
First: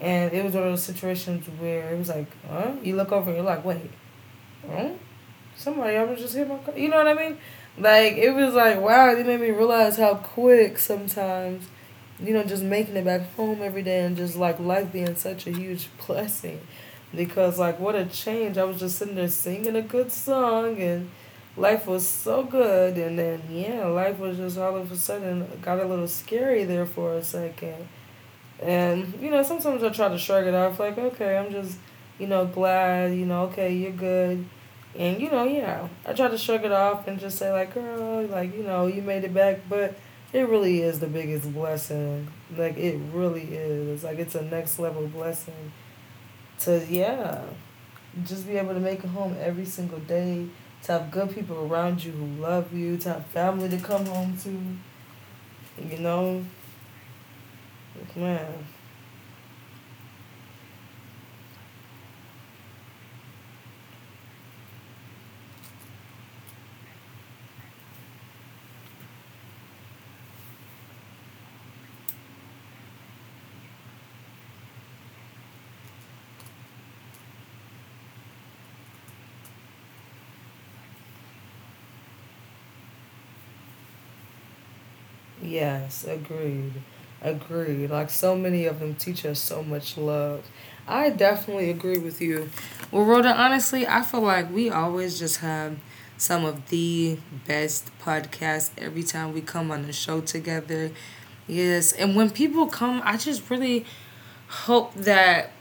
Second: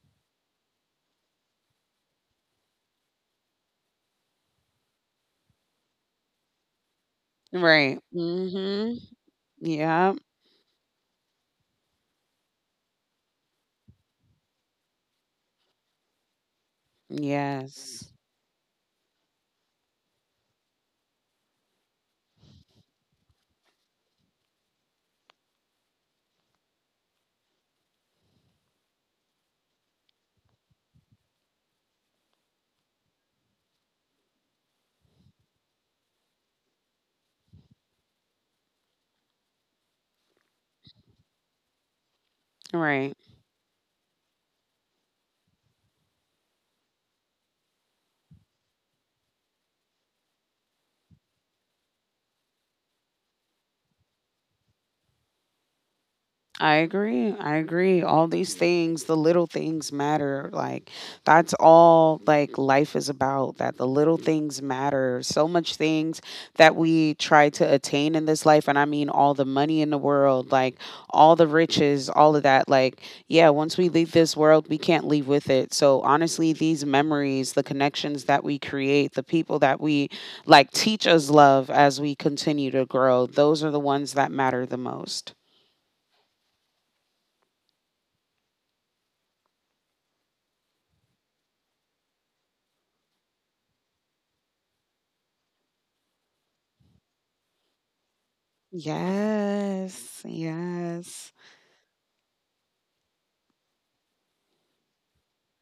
And it was one of those situations where it was like, huh? You look over, and you're like, wait, huh? Somebody I was just hit my car. You know what I mean? Right. Like it was like, Mhm. wow, you made me realize Yeah. how quick sometimes, you know, just making it back home every day, and just like life being such a huge blessing, because like what a Yes. change. I was just sitting there singing a good song and life was so good, and then yeah, life was just all of a sudden got a little scary there for a second. And, you know, sometimes I try to shrug it off, like, okay, I'm just, you know, glad, you know, okay, you're good. And, you know, yeah, I try to shrug it off and just say, like, girl, like, you know, you made it back. But it really is the biggest blessing. Like, it Right. really is. Like, it's a next level blessing to, yeah, just be able to make it home every single day, to have good people around you who love you, to have family to come home to, you know. I agree. I agree. Like, All these man. things, the little things matter. Like that's all, like life is about that, the little things matter. So much things that we try to attain in this life, and I mean all the money in the world, like all the riches, all of that, like yeah, once we leave this world, we can't leave with it. So honestly, these memories, the connections that we create, the people that we like teach us love as we continue to grow, those are the ones that matter the most. Yes, agreed. Agreed. Like so many of them teach us so much love. I definitely agree with you. Well, Rhoda, honestly, I feel like we always just have some of the best podcasts every time we come on the Yes, show together. yes. Yes, and when people come, I just really hope that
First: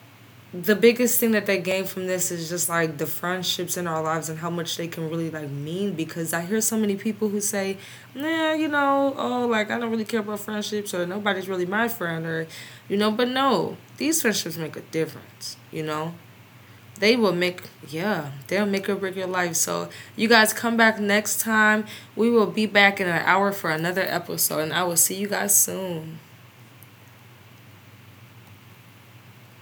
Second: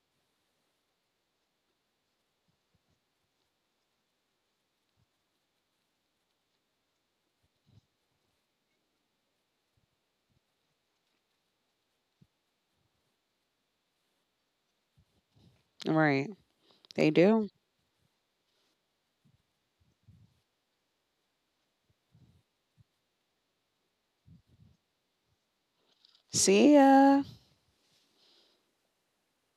the biggest thing that they gain from this is just like the friendships in our lives and how much they can really like mean, because I hear so many people who say, nah, you know, oh like I don't really care about friendships, or nobody's really my friend, or you know, but no, these friendships make a difference, you know? Right. They They will do. make— yeah, they'll make or break your life. So you guys come back next time. We will be back in an hour for another episode, and I will see you guys soon. See ya.